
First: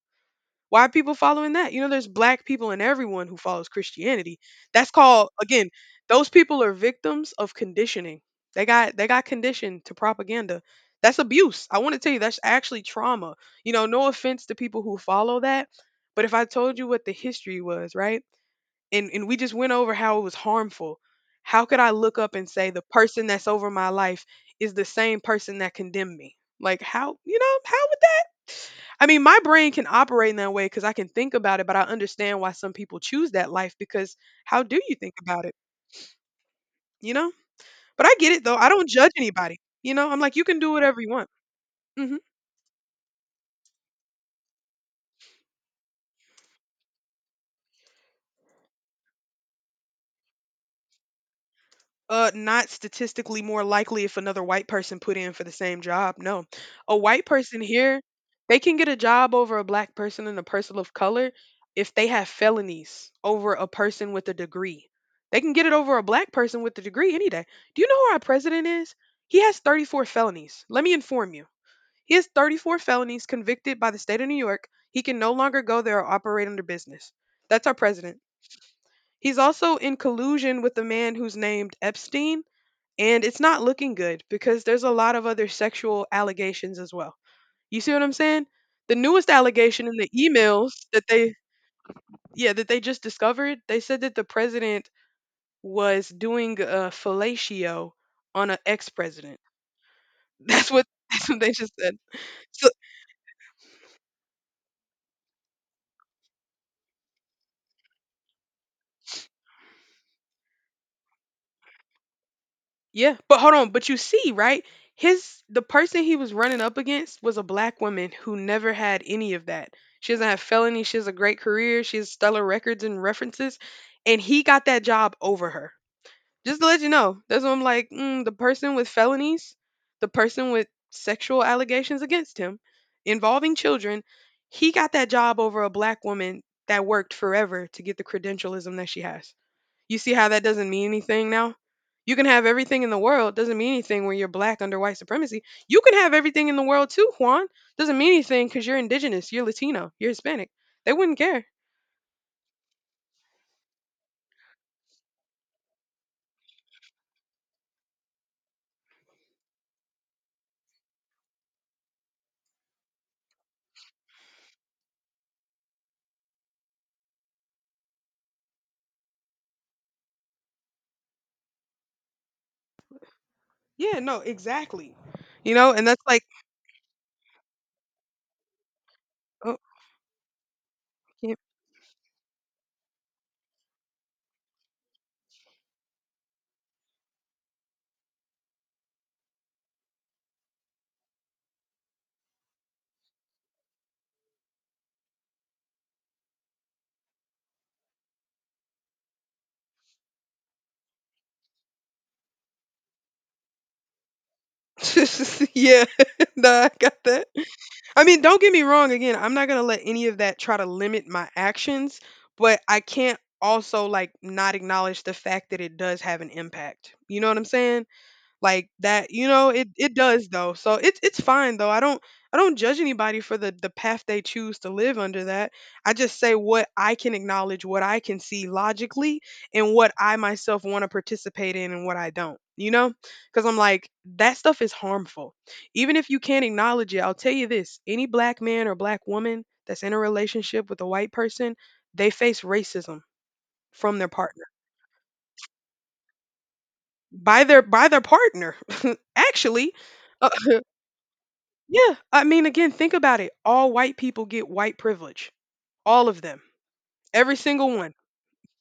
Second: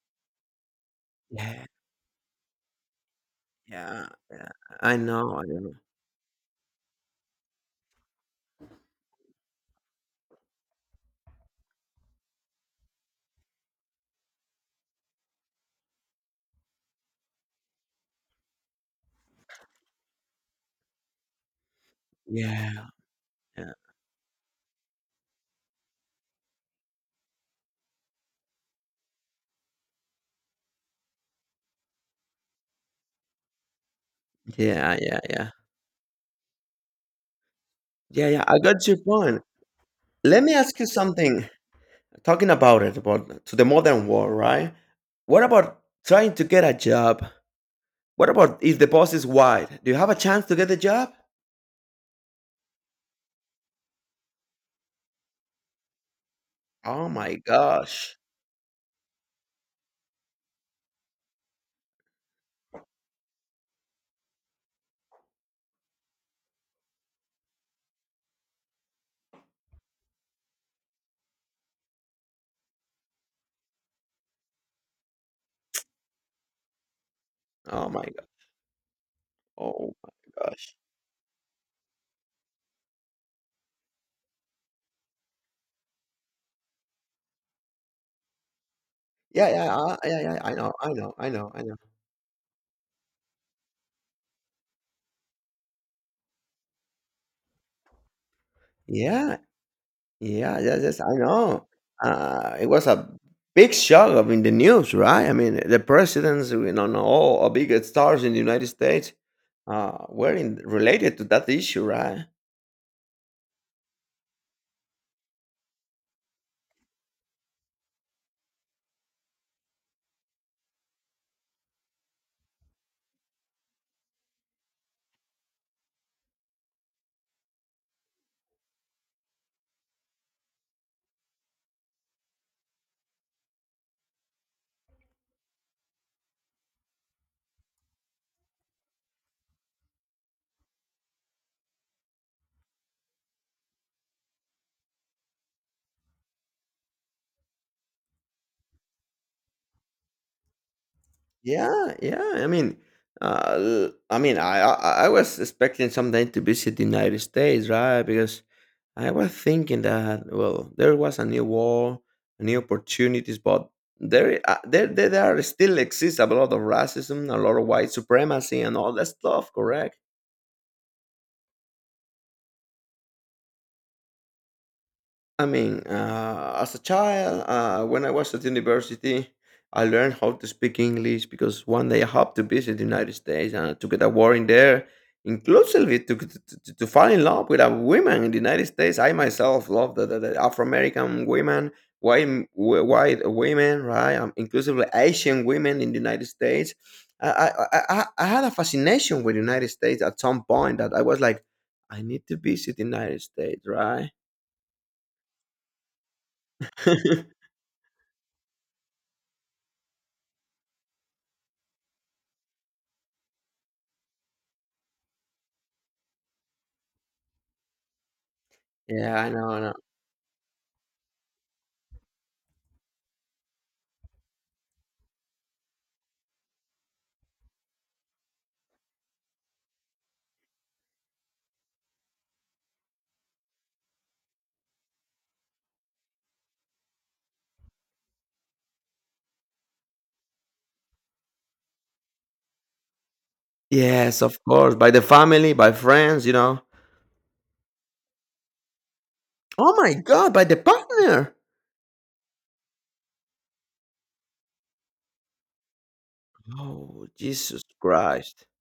Why are people following Yeah, that? You know, there's black people and everyone who follows yeah, Christianity. yeah. That's I called know, I again, know. those people are victims of conditioning. They got conditioned to propaganda. That's abuse. I want to tell you that's actually trauma. You know, no offense to people who follow that, but if I told you what the history was, right? And we just went over how it was harmful. How could I look up and say Yeah, the person that's over yeah. my life is the same person that condemned me? Like how, you know, how would that I mean, my brain can operate in that way cuz I can think about it, but I understand why some people choose that life because how do you Yeah, think yeah, about yeah. it, you know? But I Yeah, get it yeah, though. I I got don't your judge point. anybody. You know, I'm like you Let me can do ask you whatever you want. something, Mhm. talking about it, about to the modern world, right? What about trying to get a job? What about if the boss is white? Do you have a chance to get the job? Not statistically more likely if another white person put in for the same job. No. A Oh white my person here, gosh. they can get a job over a black person and a person of color if they have felonies over a person with a degree. They can get it over a black person with a degree any day. Do you know who our president is? He has 34 felonies. Let me inform you. He has 34 felonies convicted by the state of New York. He can no longer go there or operate under business. That's our Oh my president. god. He's also Oh in my collusion with gosh. a man who's named Epstein, and it's not looking good because there's a lot of other sexual allegations as well. You see what I'm saying? The newest Yeah, yeah, allegation in the I emails, know, I that know, I they know, I know. yeah, that they just discovered, they said that the president was doing a fellatio on an Yeah. ex-president. Yeah, That's yes, what yes, I that's what they know. just said. It So was a big shock of in the news, right? I mean, the presidents, you know, and all our big stars in the United States were in, related to that issue, right? Yeah, but hold on, but you see, right? His The person he was running up against was a black woman who never had any of that. She doesn't have felony, she has a great career, she has stellar records and references, and he got that job over her. Just to let you know, that's what I'm like, the person with felonies, the person with sexual allegations against him involving children, he got that job over a black woman that worked forever to get the credentialism that she has. You see how that doesn't mean anything now? You can have everything in the world, doesn't mean anything when you're black under white supremacy. You can have everything in the world too, Juan. Doesn't mean anything because you're indigenous, you're Latino, you're Hispanic. They wouldn't care. Yeah, yeah. I mean, I mean, I was expecting someday to visit the United States, right? Because I was thinking that, well, there was a new war, new opportunities, but there, there, there still exists a lot of racism, a lot of white supremacy, and all that stuff. Correct? Yeah, no, exactly. I You know, mean, and that's like, as a child, when I was at university, oh, I learned how to speak English yeah, because one day I had to visit the United States and I took it a war in there, inclusively to, to fall in love with a woman in the United States. I myself love the Afro American women, white women, right? Inclusively Asian women in the United States. I had a fascination with the United States at some point that I was like, I need to visit the United States, right? yeah, nah, I got that. I mean, don't get me wrong. Again, I'm not gonna let any of that try to limit my actions, but I can't also like not acknowledge the fact that it does have an impact. You know what I'm saying? Like that, Yeah, I know, I it know. it does though, so it's fine though. I don't judge anybody for the path they choose to live under that. I just say what I can, acknowledge what I can see logically, and what I myself want to participate in and what I don't, because I'm like that stuff is harmful even if you can't acknowledge it. I'll tell you this, any black man or black woman that's in a relationship with a white person, they face racism from their Yes, of partner, course, by the family, by friends, you know. by their partner, actually. Oh my Uh, god, by the partner! Yeah, I mean, again, think about it. All white people get white privilege. All of them. Oh, Every Jesus single one. Christ.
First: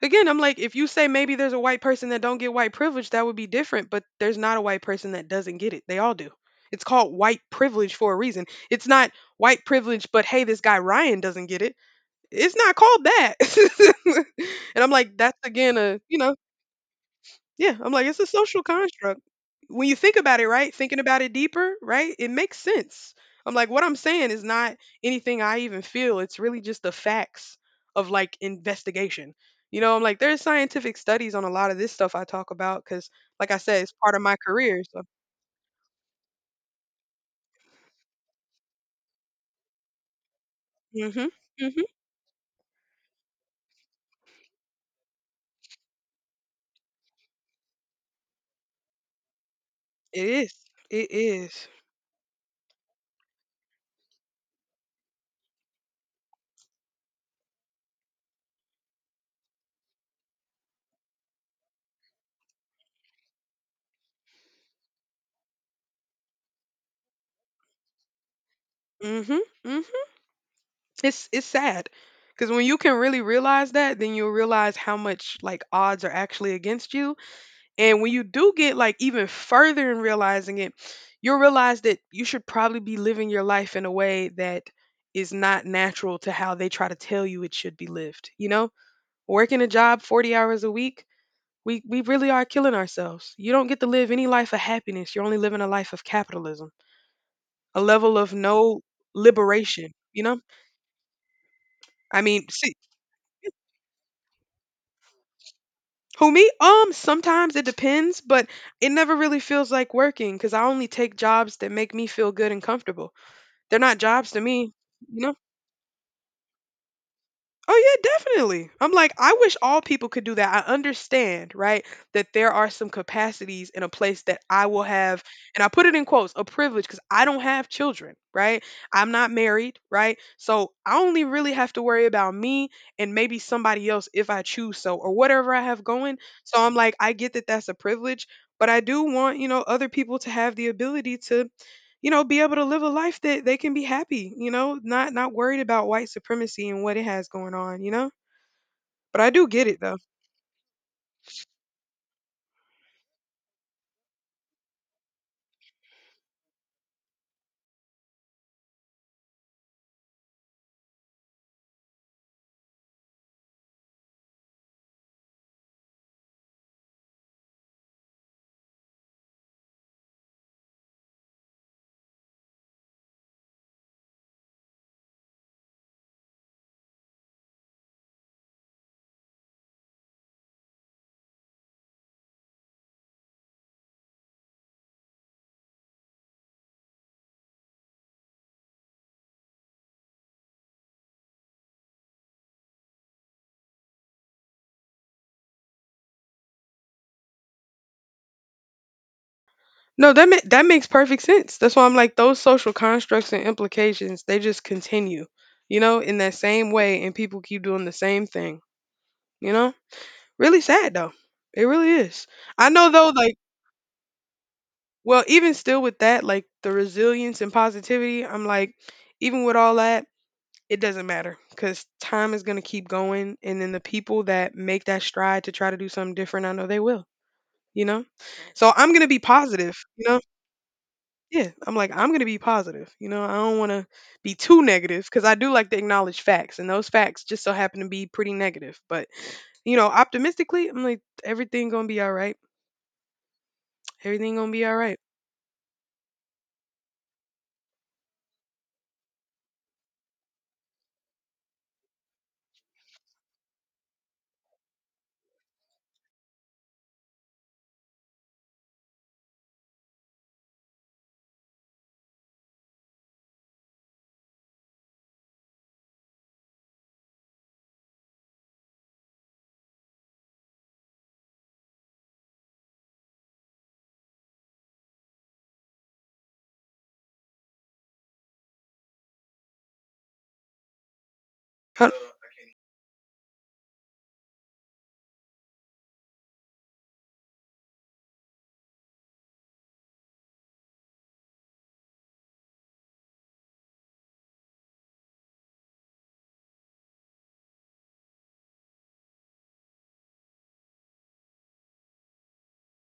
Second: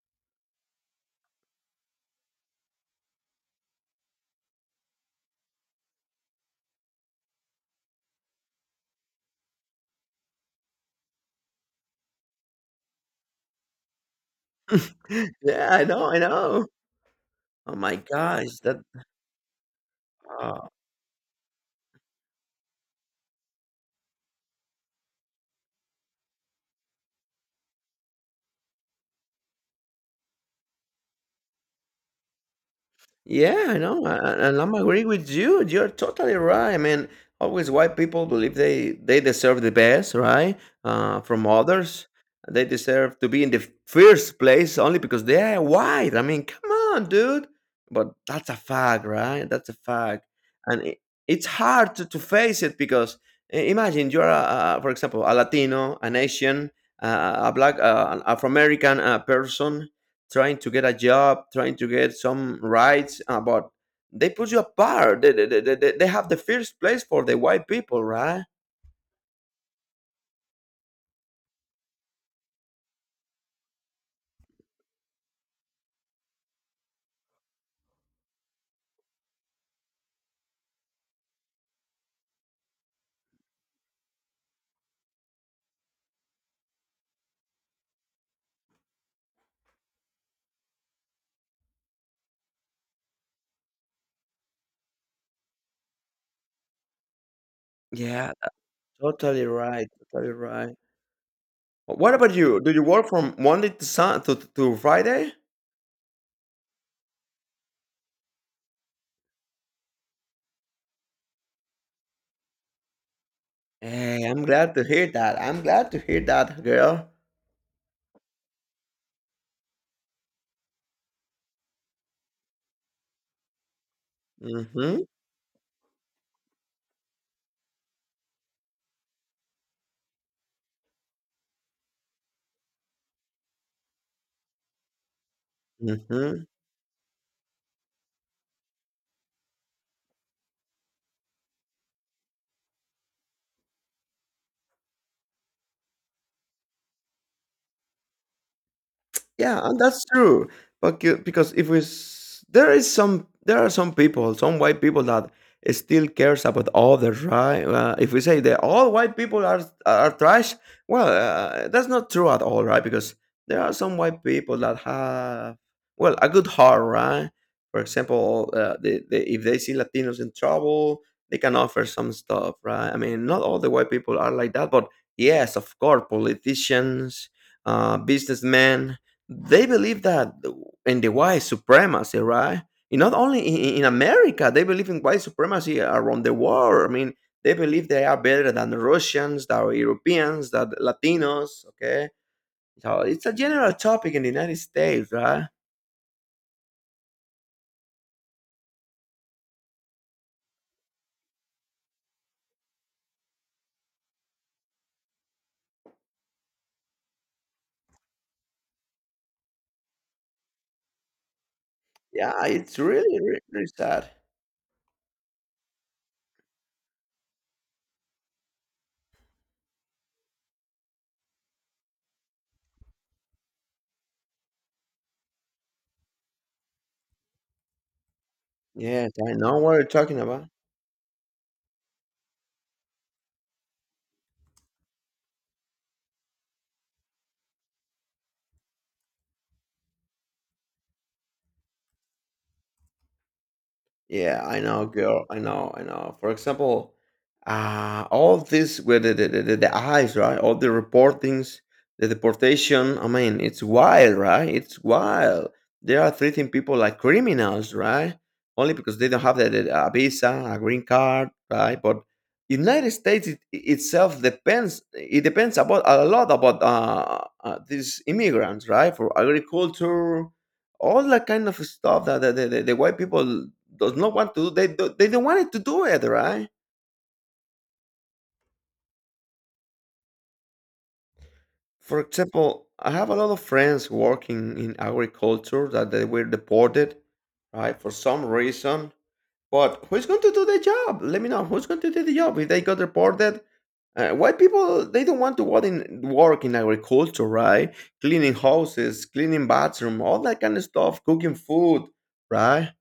Again, I'm like, if you say maybe there's a white person that don't get white privilege, that would be different, but there's not a white person that doesn't get it. They all do. It's called white privilege for a reason. It's not white privilege, but hey, this guy Ryan doesn't get it. It's not called that. And I'm like, that's Yeah, again I a, know, I know. yeah, Oh I'm my like, it's a gosh, social that, construct. When you think about it, uh right? Thinking about it deeper, right? It makes sense. I'm like, what I'm saying is not anything I even feel. It's really just the facts of like investigation. You know, I'm like, there's scientific studies on a lot of this stuff I talk about because, like I Yeah, I said, it's know, part a of my and I'm career. So, agree with you. You're totally right. I mean, always white people believe they deserve the best, right? Mm-hmm, From mm-hmm. others, they deserve to be in the first place only because they are white. I mean, come on, dude. But that's a fact, right? That's a fact, It is. and it, It it's is. hard to face it because imagine you're, a, for example, a Latino, an Asian, a black, an Afro American person trying to get a job, trying to get some rights, but they put you apart. They have the first place for the white people, right? Mm-hmm, mm-hmm. It's sad because when you can really realize that, then you'll realize how much like odds are actually against you. And when you do get like even further in realizing it, you'll realize that you should probably be living your life in a way that is not natural to how they try to tell you it should be lived. You know, working a job 40 hours a week, we really are killing ourselves. You don't get to live any life of happiness. You're only living a life of capitalism, a level of Yeah, no totally right. liberation. You Totally know, right. What I about mean, you? Do see, you work from Monday to to Friday? who me? Sometimes it depends, but it never really feels like working because I only take jobs that make me feel good and comfortable. They're not Hey, jobs to I'm me, glad to hear you know? that. I'm glad to hear that, girl. Oh yeah, definitely. I'm like, I wish all people could do that. I understand, right? That there are some capacities in a place that I will Mm-hmm. have, and I put it in quotes, a privilege because I don't have children, right? I'm not married, right? So I only really have to worry about me and maybe somebody else if I choose so or whatever I have going. Mm-hmm. So I'm like, I get that that's a privilege, but I do want, other people to have the ability to be able to live a life that they can be happy, not worried about white supremacy and what it has going on, you know? But I do Yeah, get and it though. that's true. But because if there is some, there are some people, some white people that still cares about others, right? If we say that all white people are trash, well, that's not true at all, right? Because there are some white people that have, well, a good heart, right? For example, they, if they see Latinos in trouble, they can offer some stuff, right? I mean, not all the white people are like that, but yes, of course, politicians, businessmen, they believe that in the white supremacy, right? And not only in America, they believe in white supremacy around the world. I mean, they believe they are better than the Russians, than Europeans, than Latinos. Okay, so it's a general topic in the United States, right? No, that makes perfect sense. That's why I'm like those social constructs and implications, they just continue, you know, in that same way and people keep doing the same thing, you know? Really sad though. It really is. Yeah, I it's know though, really, like, really, really sad. well, even still with that, like, the resilience and positivity, I'm like, even with all that, it doesn't matter because time is going to keep going. And then the people that make that stride to try to do something different, I know they will, you know? So I'm going to Yes, be I know what positive, you're you know? talking about. Yeah, I'm like, I'm going to be positive. You know, I don't want to be too negative because I do like to acknowledge facts. And those facts just so happen to be pretty negative. But, you know, optimistically, I'm like, everything going to be all right. Everything Yeah, going to I be all know, right. girl. I know, I know. For example, all this with the eyes, right? All the reportings, the deportation. I mean, it's wild, right? It's wild. They are treating people like criminals, right? Only because they don't have a visa, a green card, right? But United States itself depends. It depends about a lot about these immigrants, right? For agriculture, all that kind of stuff that the white people does not want to do, they don't want to do it, right? Huh? For example, I have a lot of friends working in agriculture that they were deported, right, for some reason. But who's going to do the job? Let me know, who's going to do the job if they got deported? White people, they don't want to work in agriculture, right? Cleaning houses, cleaning bathroom, all that kind of stuff, cooking food, right?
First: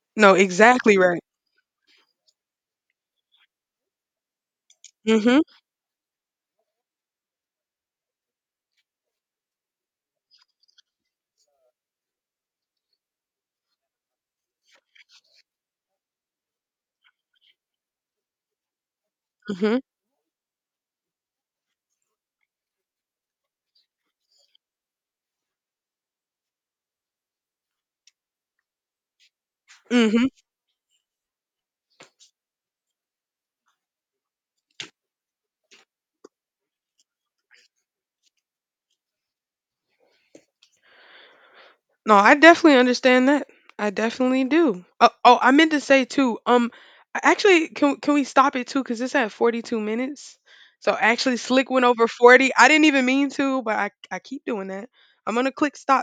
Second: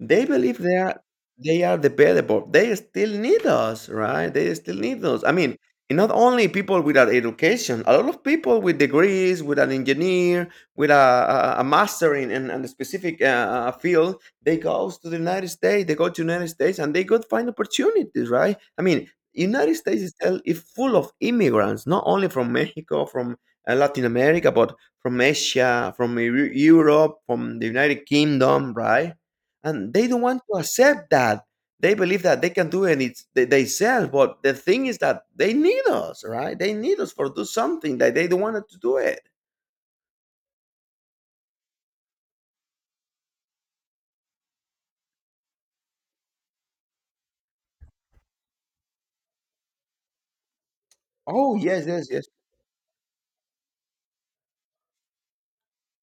They No, believe they exactly are right. The debatable. They still need us, right? They still need Mm us. I hmm. mean, and not only people without education, a lot of people with degrees, with an engineer, with a master in, in a specific field, they go to the United States, they go to United States, and they go find opportunities, right? I mean, United Mm States itself is full of immigrants, not only from Mexico, from Latin America, but from Asia, from Europe, from the United Kingdom, right? And they don't hmm. want to accept that. They believe that they can do it and it's they sell, but the thing is that they need us, right? They need us for do something that they don't want to do it. No, I definitely understand that. I definitely do. Oh, oh, I meant to say too. Actually, can we stop it too? Because it's at 42 minutes. So actually, Oh, Slick went yes, over yes, yes. 40. I didn't even mean to, but I keep doing that. I'm gonna click stop.